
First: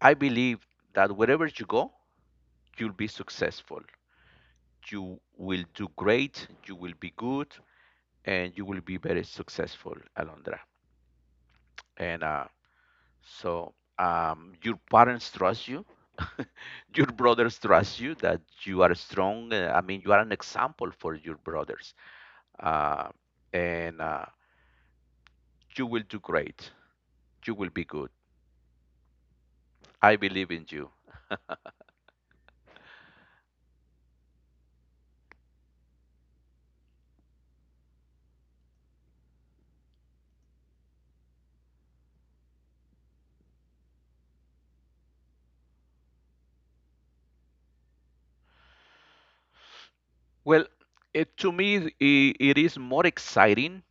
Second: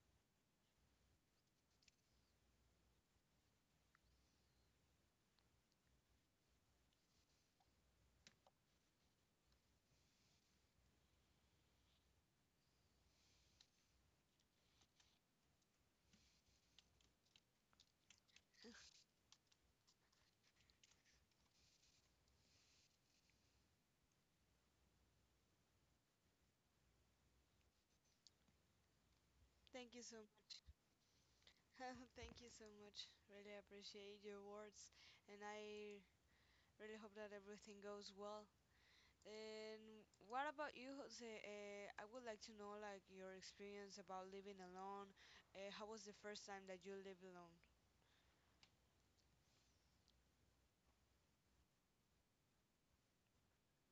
B: I believe that wherever you go, you'll be successful. You will do great, you will be good, and you will be very successful, Alondra. And so Your parents trust you, your brothers trust you that you are strong. I mean, you are an example for your brothers. Uh, and You will do great, you will be good.
A: Thank you
B: I
A: so
B: believe
A: much.
B: in you.
A: Thank you so much. Really appreciate your words, and I really hope that everything goes well. And what about you, Jose? I would like to know like your experience about living alone. How was the first time that you lived alone?
B: Well, to me, I it is more exciting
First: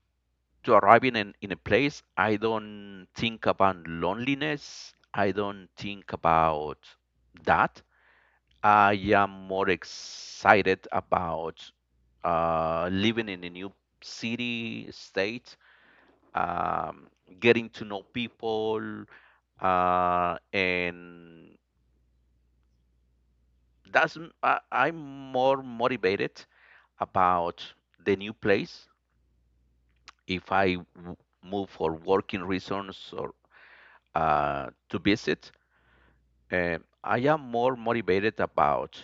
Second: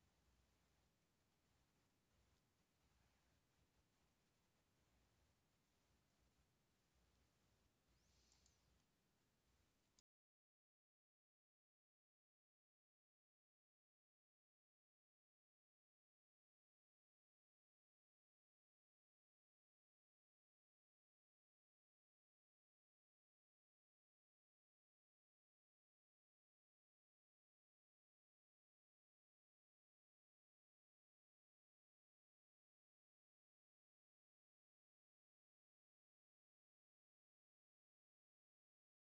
B: to arriving in a place. I don't think about loneliness. I don't think about that. I am more excited about living in a new city, state. um, Getting to know people. And that's I'm more motivated about the new place if move for working reasons or to visit. I am more motivated about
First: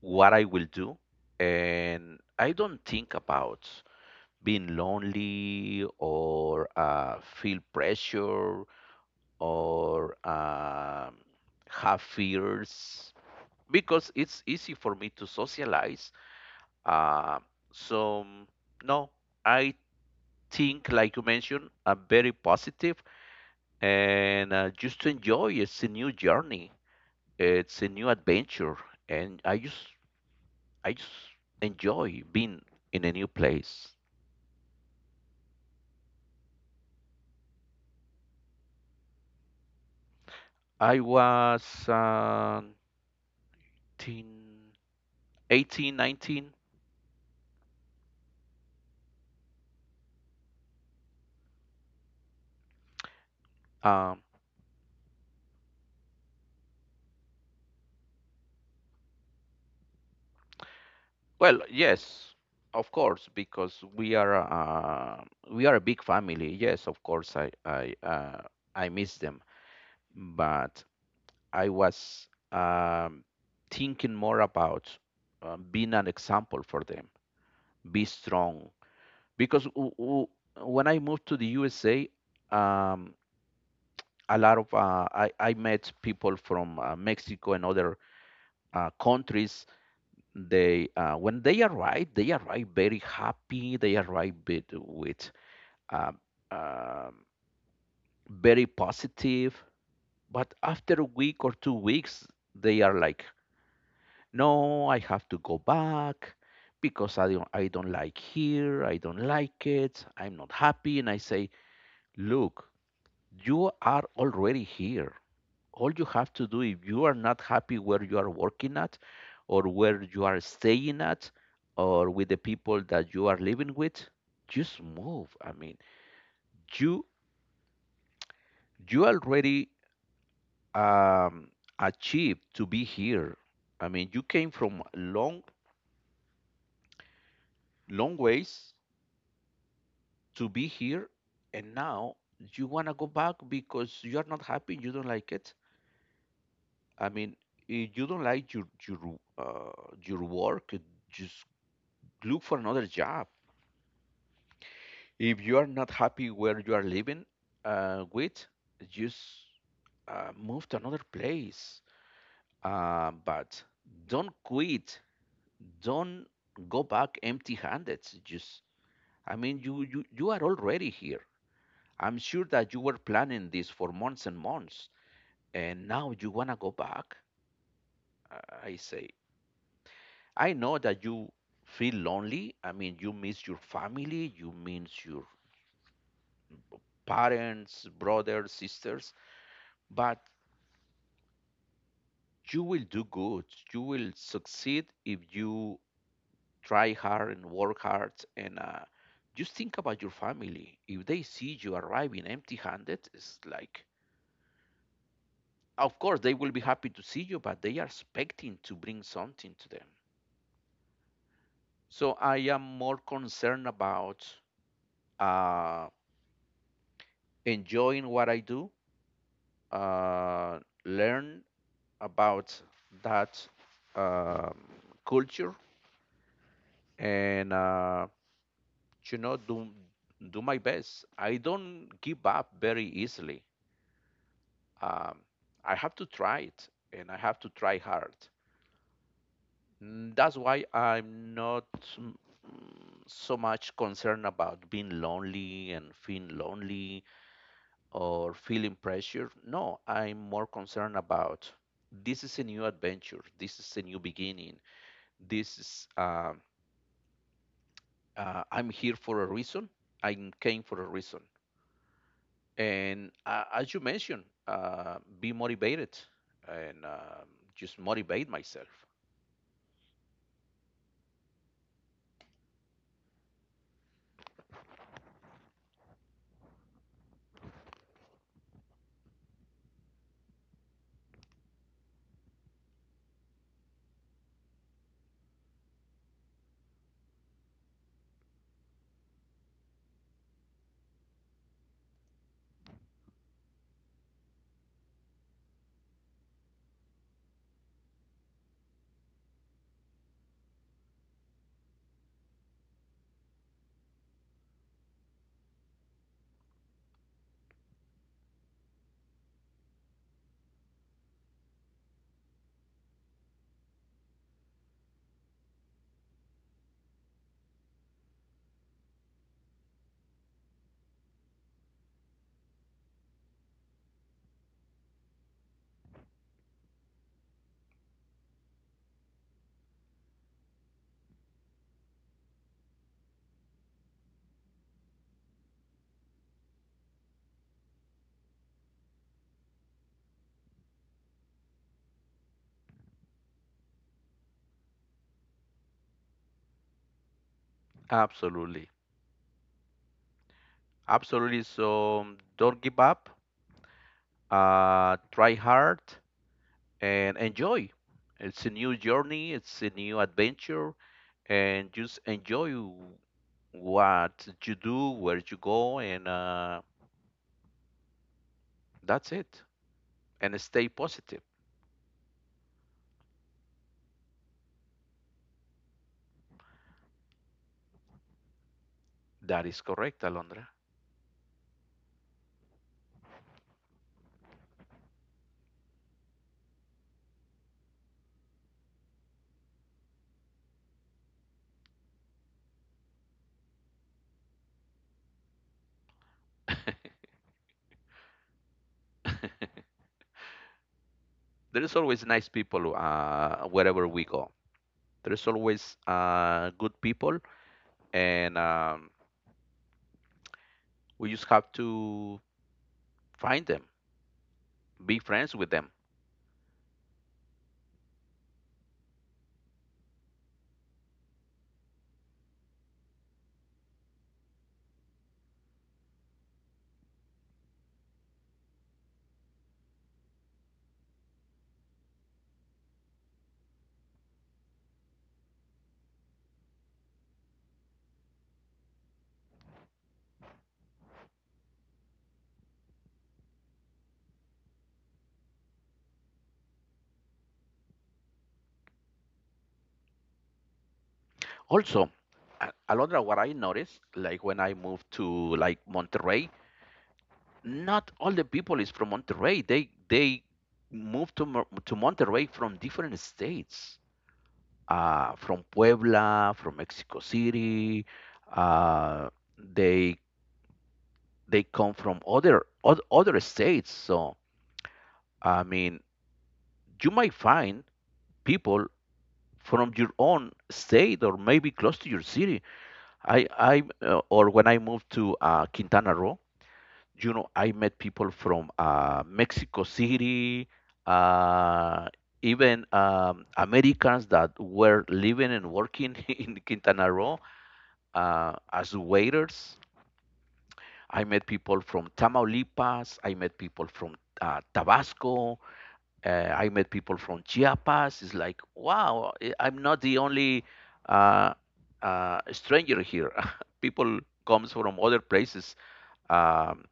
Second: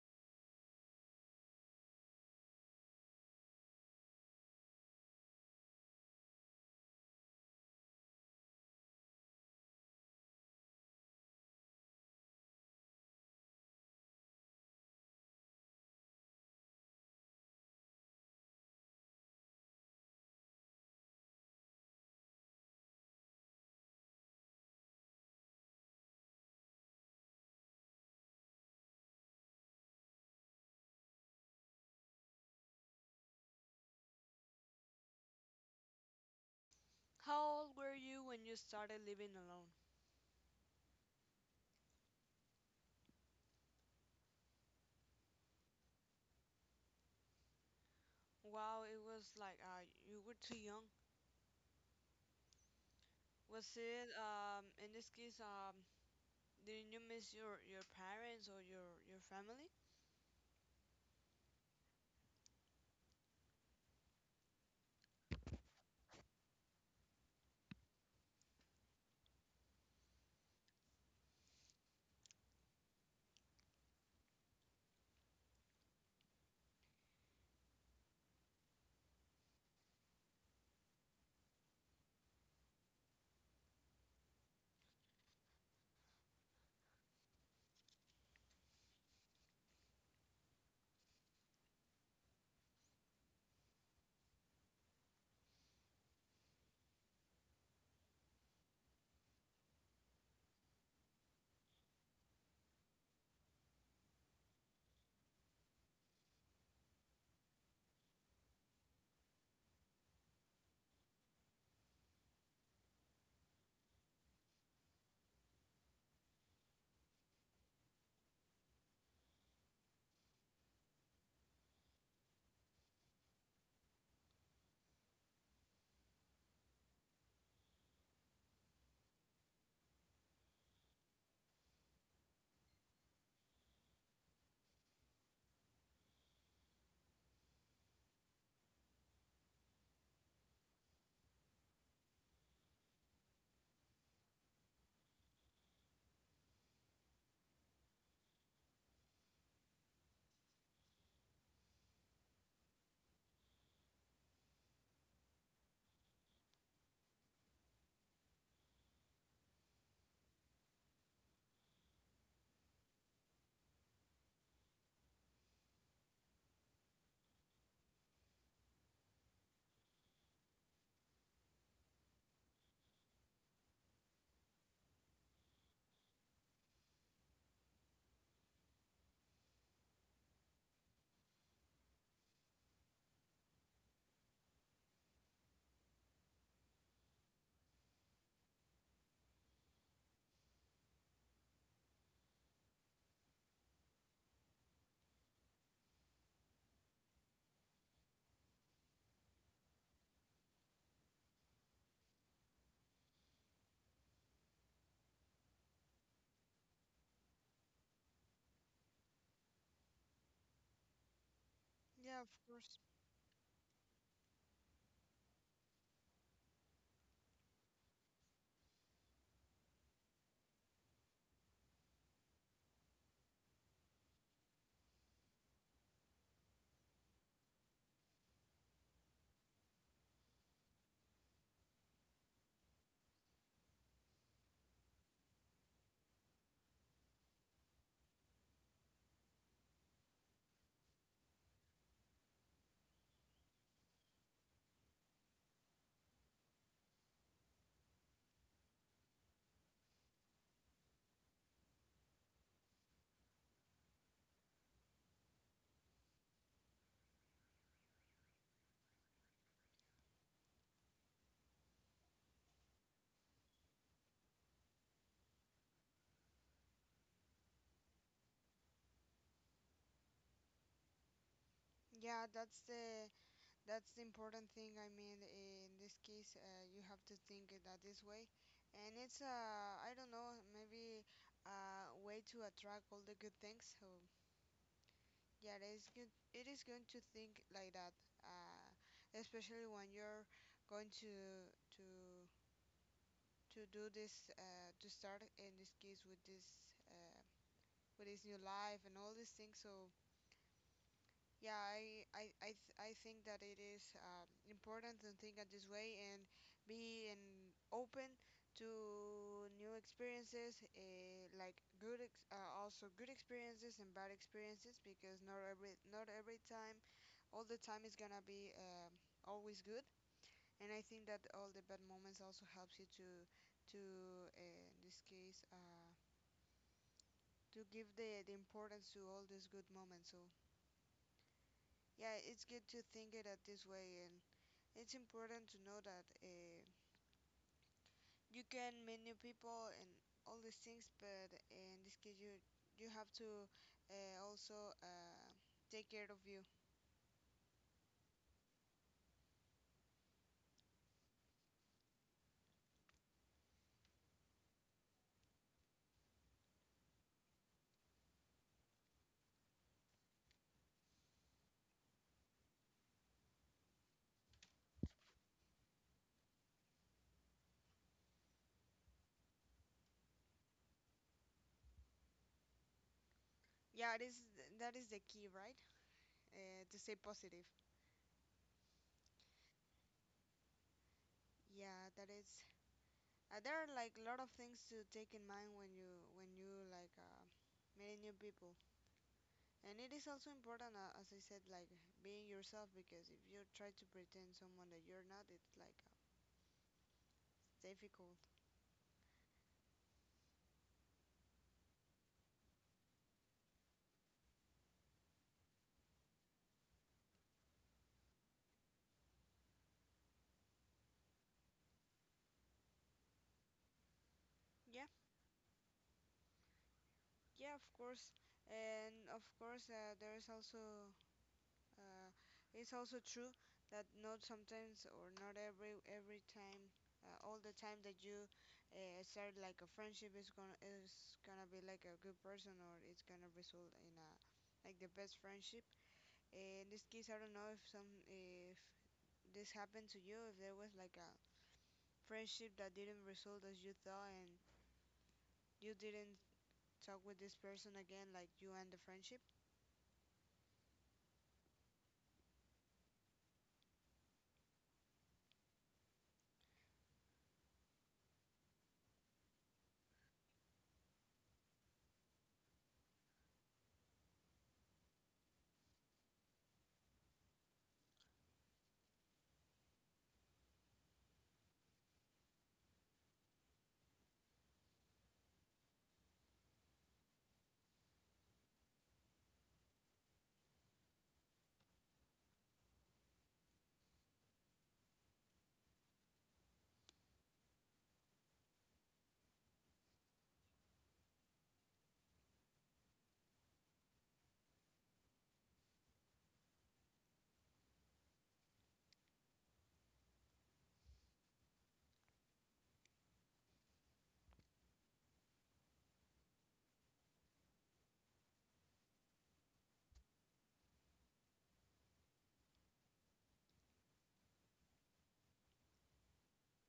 B: what I will do, and I don't think about being lonely or feel pressure or have fears, because it's easy for me to socialize. Uh, so no, I think, like you mentioned, I'm very positive and just to enjoy. It's a new journey. It's a new adventure, and I just enjoy being in a new place.
A: How old were you when you started living alone?
B: I was uh, 18, 18, 19.
A: Wow, it was like you were too young. Was it
B: Um,
A: in this case did you miss your parents or your family?
B: well, yes, of course, because we are a big family. Yes, of course, I miss them, but I was thinking more about being an example for them. Be strong, because when I moved to the USA, um, a lot of I met people from mexico and other countries. They when they arrive very happy. They arrive with um, um, very positive. But after a week or 2 weeks they are like, no, I have to go back because I don't like here, I don't like it, I'm not happy. And I say, look, you are already here. All you have to do if you are not happy where you are working at, or where you are staying at, or with the people that you are living with, just move. I mean, you you already um, achieved to be here. I mean, you came from long, long ways to be here, and now you want to go back because you are not happy, you don't like it. I mean, if you don't like your work, just look for another job. If you are not happy where you are living uh, with, just move to another place. But don't quit. Don't go back empty-handed. Just, I mean, you are already here. I'm sure that you were planning this for months and months, and now you wanna go back. I say, I know that you feel lonely. I mean, you miss your family, you miss your parents, brothers, sisters, but you will do good. You will succeed if you try hard and work hard. And Just think about your family. If they see you arriving empty handed, it's like, of course, they will be happy to see you, but they are expecting to bring something to them. So
A: Yeah, of
B: I am
A: course.
B: more concerned about uh, enjoying what I do, uh, learn about that um, culture, and you know, do do my best. I don't give up very easily. Um, I have to try it, and I have to try hard. That's why I'm not mm, so much concerned about being lonely and feeling lonely or feeling pressure. No, I'm more concerned about this is a new adventure. This is a new beginning. This is I'm here for a reason. I came for a reason. And As you mentioned, be motivated and just motivate myself.
A: Yeah, that's the That's the important thing. I mean, in this case, you have to think it that this way, and it's I don't know, maybe a way to attract all the good things. So yeah, it is good. It is going to think like that, uh, especially when you're going to to do this to start in this case uh, with this new life and all these things. So yeah, I think that it is important to think of this way and be and open to new experiences, uh, also good experiences and bad experiences because not every time all the time is gonna be always good. And I think that all the bad moments also helps you to to in this case to give the importance to all these good moments. So yeah, it's good to think it at this way and it's important to know that you can meet new people and all these things, but in this case, you have to also take care of you.
B: Absolutely. Absolutely. So don't give up. Try hard and enjoy. It's a new journey, it's a new adventure, and just enjoy what you do, where you go, and that's it. And stay positive.
A: Yeah, it is that is the key, right? To stay positive.
B: That is correct, Alondra.
A: Yeah, that is. There are like a lot of things to take in mind when you like meeting new people, and it is also important, as I said, like being yourself because if you try to pretend someone that you're not, it's like difficult.
B: There is always nice people wherever we go. There's always good people, and we just have to find them,
A: Yeah.
B: be friends with them.
A: Yeah, of course, and of course, there is also uh, it's also true that not sometimes or not every every time, all the time that you start like a friendship is gonna be like a good person or it's gonna result in a like the best friendship. In this case, I don't know if this happened to you, if there was like a friendship that didn't result as you thought and you didn't talk with this person again, like you end the friendship.
B: Also, Alondra, what I noticed, like when I moved to like Monterrey, not all the people is from Monterrey. They moved to Monterrey from different states, from Puebla, from Mexico City. Uh, they they come from other states. So I mean, you might find people from your own state or maybe close to your city. I or when I moved to Quintana Roo, you know, I met people from Mexico City, uh, even Americans that were living and working in Quintana Roo as waiters. I met people from Tamaulipas. I met people from Tabasco. I met people from Chiapas. It's like, wow, am not the only uh, stranger here. People comes from other places, um,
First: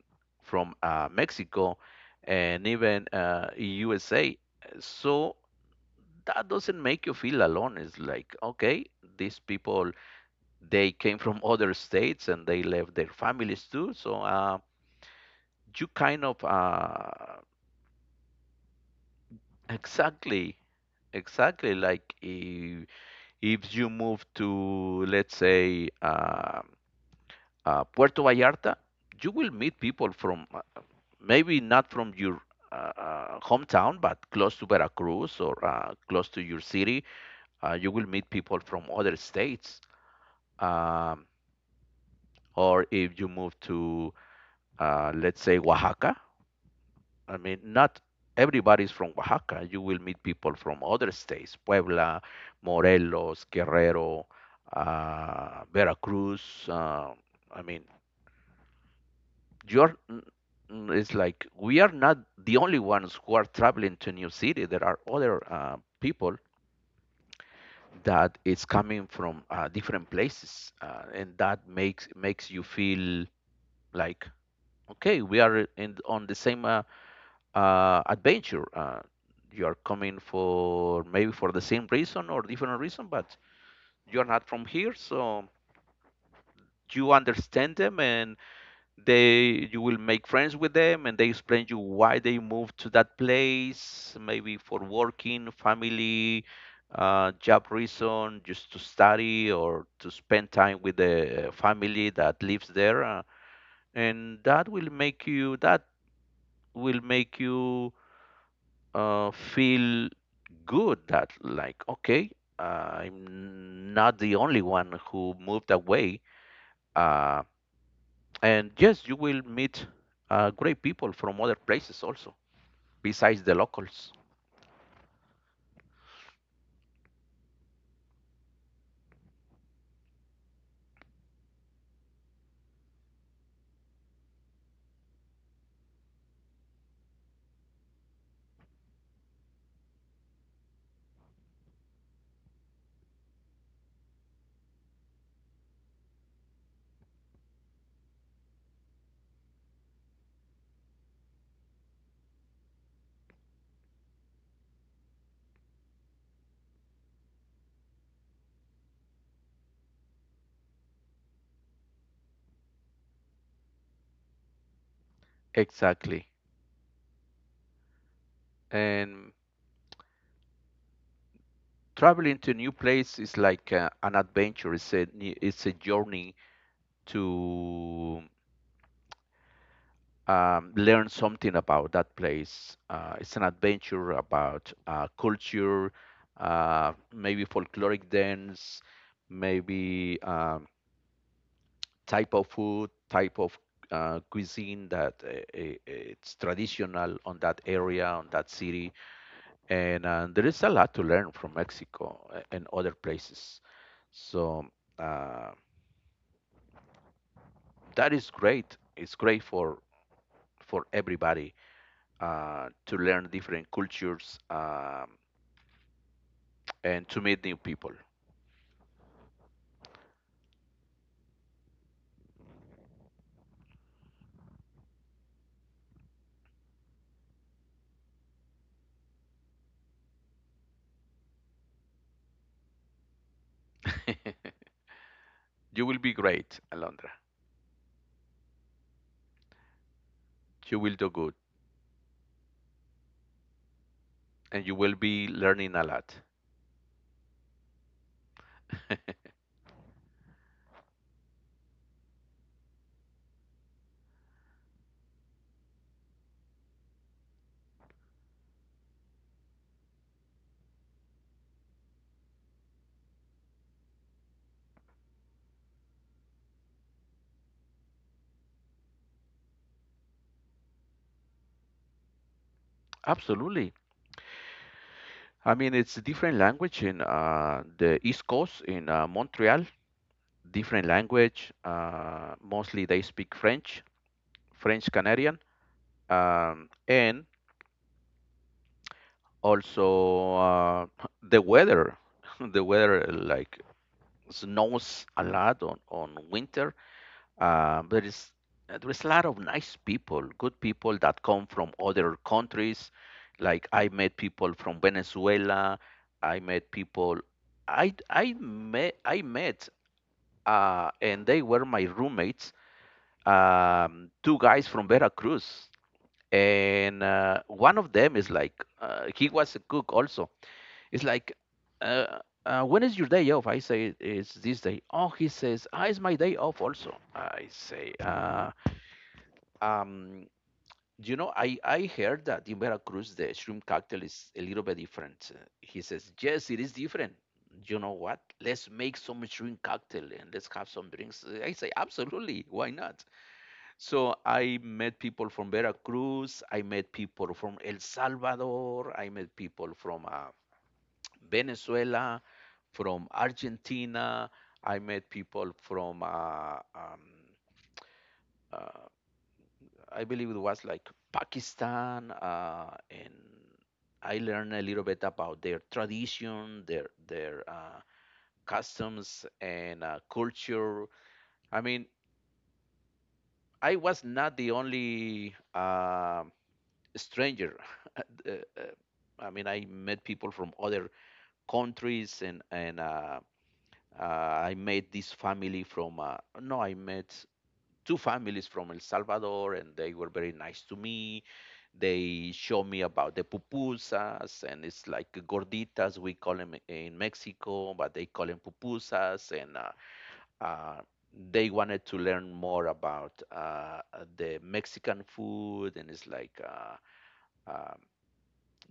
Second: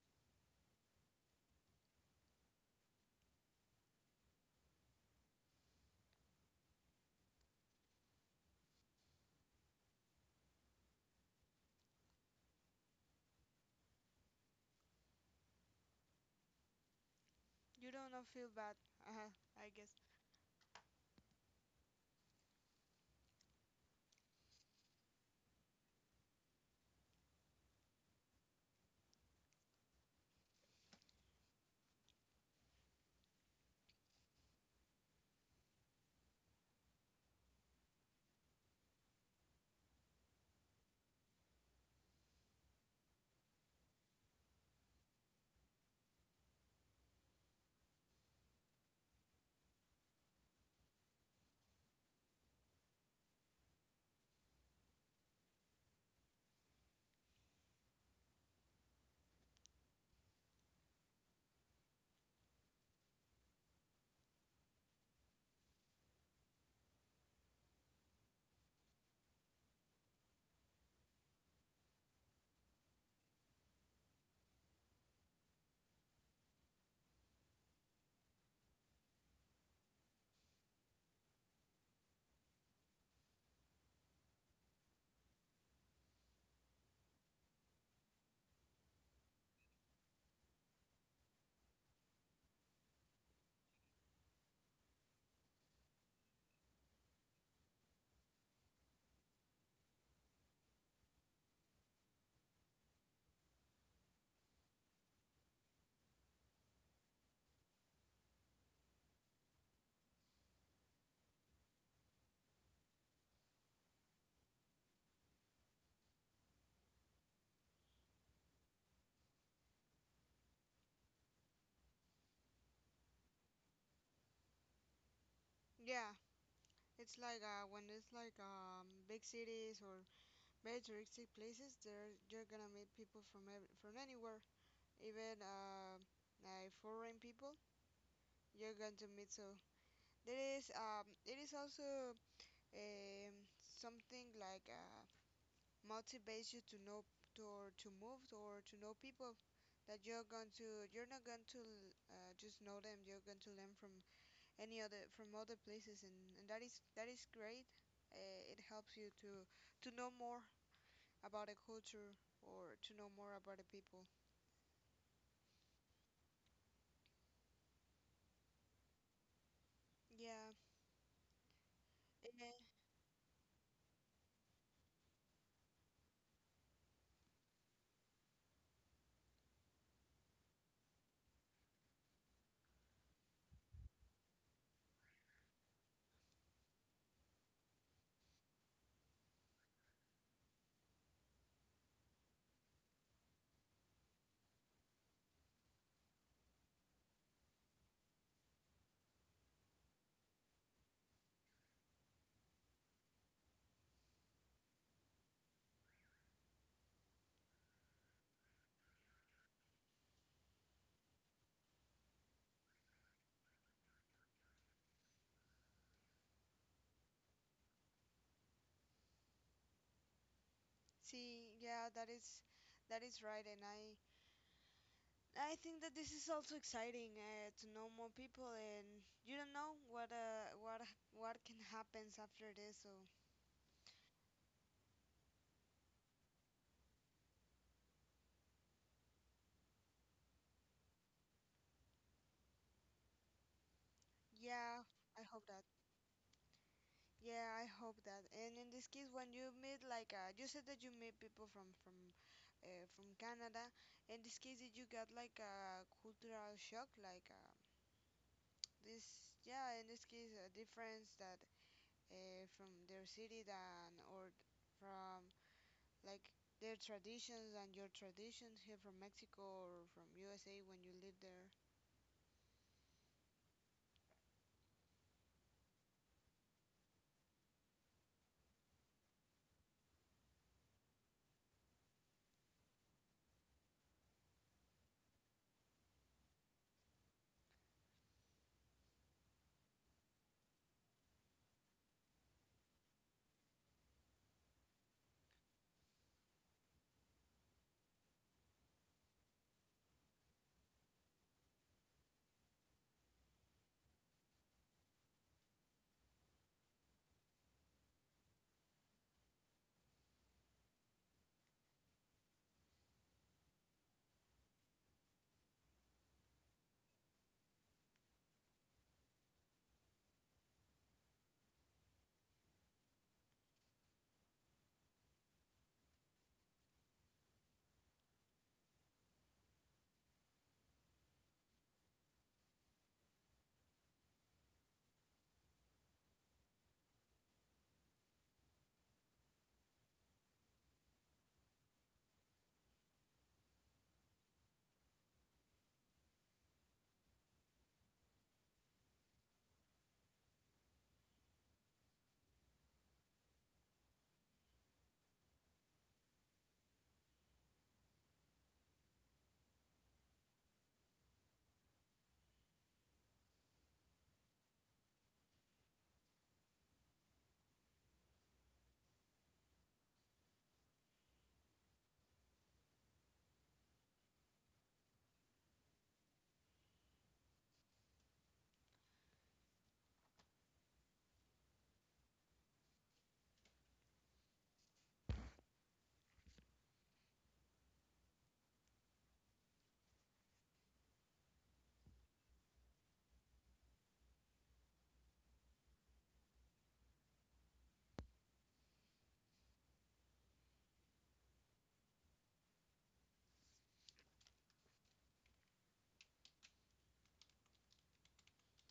B: from Mexico and even USA. So that doesn't make you feel alone. It's like, okay, these people they came from other states and they left their families too. So you kind of
A: You don't know, feel bad. Uh-huh, I guess.
B: exactly, exactly like if you move to, let's say, Puerto Vallarta, you will meet people from maybe not from your hometown, but close to Veracruz or close to your city. You will meet people from other states. Um, or if you move to, let's say, Oaxaca, I mean, not everybody's from Oaxaca. You will meet people from other states, Puebla, Morelos, Guerrero, Veracruz. Uh, I mean, you're, it's like we are not the only ones who are traveling to new city. There are other people that is coming from different places, and that makes you feel like okay, we are in on the same adventure. You are coming for maybe for the same reason or different reason, but you are not from here, so you understand them and they you will make friends with them and they explain you why they moved to that place maybe for working family job reason just to study or to spend time with the family that lives there and that will make you that will make you feel good that like okay uh, I'm not the only one who moved away uh, and yes you will meet great people from other places also besides the locals
A: Yeah, it's like when it's like big cities or very touristic places, there you're gonna meet people from anywhere, even like foreign people. You're going to meet so there is it is also um something like motivates you to know to move or to know people that you're not going to just know them. You're going to learn from any other from other places, and, that is great. It helps you to know more about a culture or to know more about the people.
B: exactly and
A: Yeah.
B: traveling to a
A: Eh,
B: new place is like an adventure it's a journey to learn something about that place. It's an adventure about culture, maybe folkloric dance, maybe type of food, type of cuisine that it's traditional on that area, on that city. And There is a lot to learn from Mexico and other places. So uh, that is great. It's great for everybody to learn different cultures, and to meet new people.
A: see, yeah, that is right, and I think that this is also exciting to know more people, and you don't know what can happens after this. So
B: You will be great, Alondra. You will do good, and you
A: yeah,
B: will
A: I
B: be
A: hope that.
B: learning a lot.
A: Yeah, I hope that. And in this case, when you meet like you said that you meet people from from Canada. In this case, did you got like a cultural shock, like this, yeah, in this case, a difference that from their city than or from like their traditions and your traditions here from Mexico or from USA when you live there?
B: Absolutely. I mean, it's a different language in the East Coast in Montreal. Different language. Mostly they speak French, French Canadian, and also the weather. the weather like snows a lot on winter. Uh, there is there is a lot of nice people, good people that come from other countries. Like I met people from Venezuela. I met people. I met and they were my roommates. Two guys from Veracruz, and one of them is like he was a cook also. It's like. When is your day off? I say it's this day. Oh, he says, ah, it's my day off also. I say, um, you know, I heard that in Veracruz the shrimp cocktail is a little bit different. He says, yes, it is different. You know what? Let's make some shrimp cocktail and let's have some drinks. I say, absolutely, why not? So I met people from Veracruz. I met people from El Salvador. I met people from Venezuela, from Argentina. I met people from uh, I believe it was like Pakistan, and I learned a little bit about their tradition, their customs and culture. I mean, I was not the only stranger. Uh, uh, I mean, I met people from other countries, and I met this family from. No, I met two families from El Salvador, and they were very nice to me. They show me about the pupusas, and it's like gorditas we call them in Mexico, but they call them pupusas. And uh, they wanted to learn more about the Mexican food, and it's like uh,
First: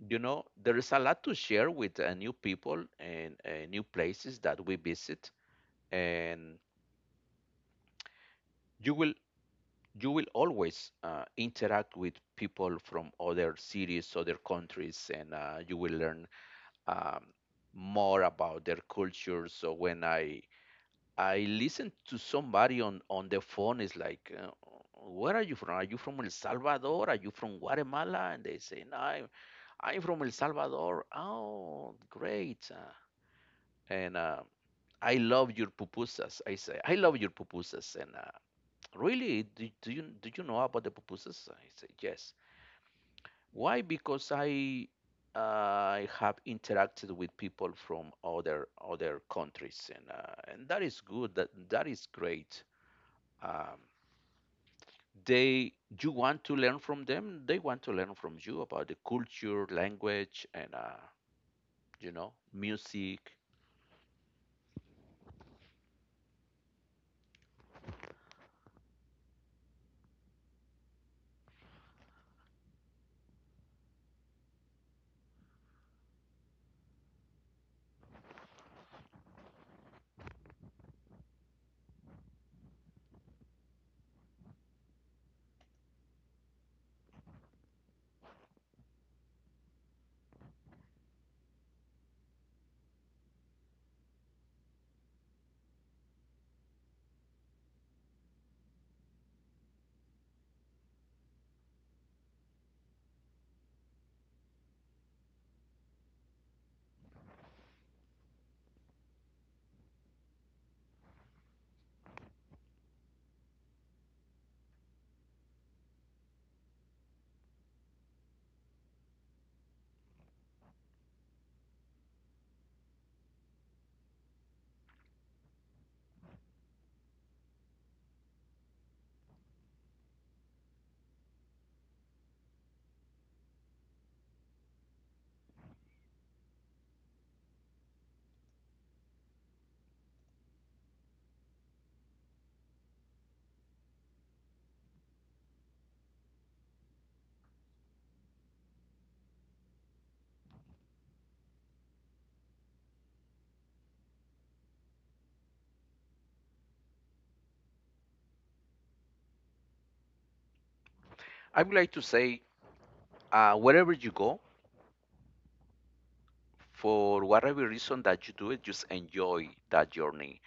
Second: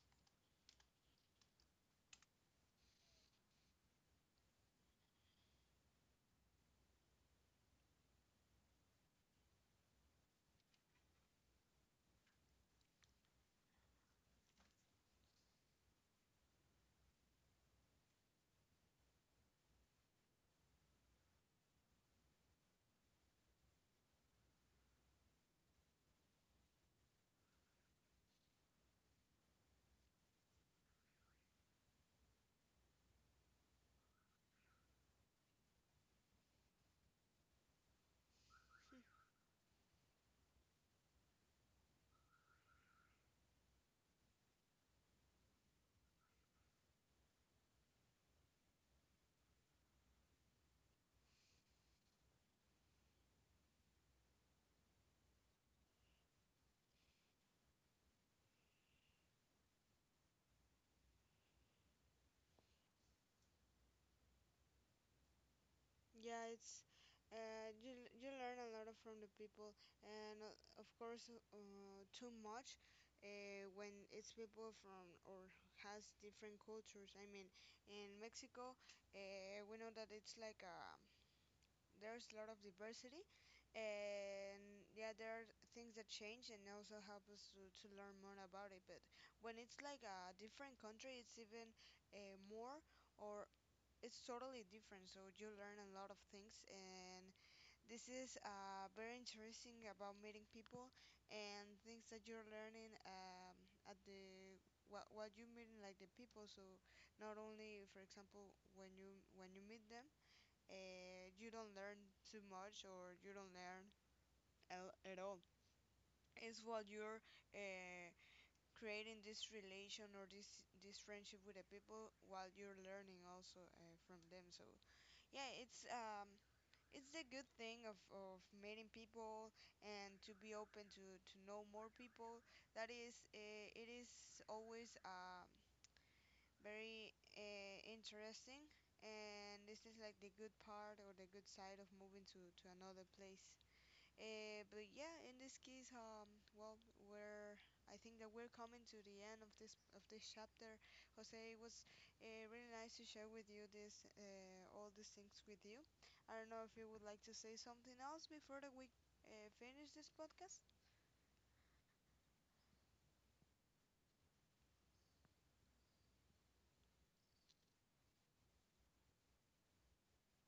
B: you know there is a lot to share with new people and new places that we visit, and you will you will always interact with people from other cities, other countries, and you will learn um, more about their culture. So when I listen to somebody on the phone, it's like, where are you from? Are you from El Salvador? Are you from Guatemala? And they say, no, I'm from El Salvador. Oh, great. And I love your pupusas. I say, I love your pupusas. And really, do you know about the pupusas? I say, yes. Why? Because uh, I have interacted with people from other countries, and that is good. That is great. Um, they you want to learn from them. They want to learn from you about the culture, language, and you know, music.
A: Yeah, it's you you learn a lot of from the people, and of course, too much when it's people from or has different cultures. I mean, in Mexico, we know that it's like there's a lot of diversity, and yeah, there are things that change and also help us to learn more about it. But when it's like a different country, it's even more. Or it's totally different. So you learn a lot of things, and this is very interesting about meeting people and things that you're learning at the what you meeting like the people. So not only, for example, when you meet them, you don't learn too much or you don't learn at all. It's what you're uh, creating this relation or this friendship with the people while you're learning also from them. So yeah, it's a good thing of meeting people and to be open to know more people. That is, it is always very interesting, and this is like the good part or the good side of moving to another place. But yeah, in this case, well, we're I think that we're coming to the end of this chapter. Jose, it was really nice to share with you this all these things with you. I don't know if you would like to say something else before that we finish this podcast.
B: I would like to say, wherever you go, for whatever reason that you do it, just enjoy that journey,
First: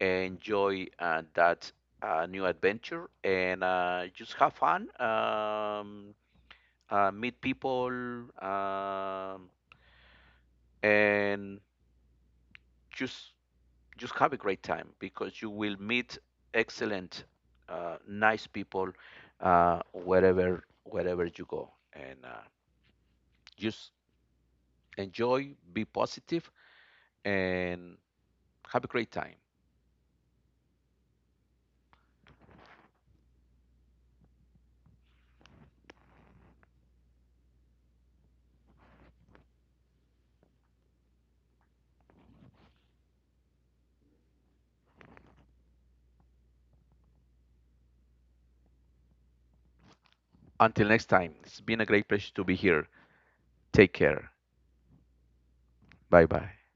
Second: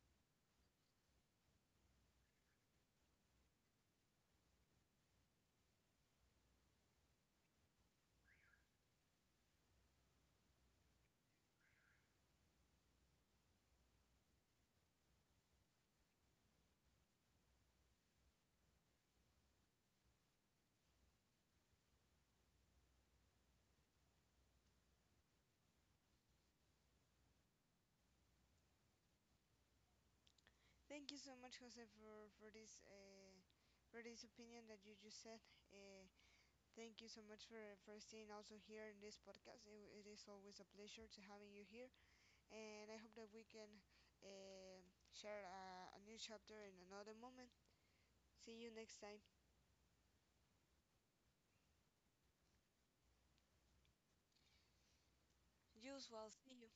B: enjoy that new adventure and just have fun, meet people, um, and just just have a great time because you will meet excellent, nice people wherever wherever you go, and just enjoy, be positive, and have a great time.
A: Thank you so much, Jose, for this for this opinion that you just said. Uh, thank you so much for staying also here in this podcast. It is always a pleasure to having you here. And I hope that we can uh, share a new chapter in another moment. See you next time.
B: Until next time, it's been a great pleasure to be here. Take care. Bye
A: Usual,
B: bye.
A: see you.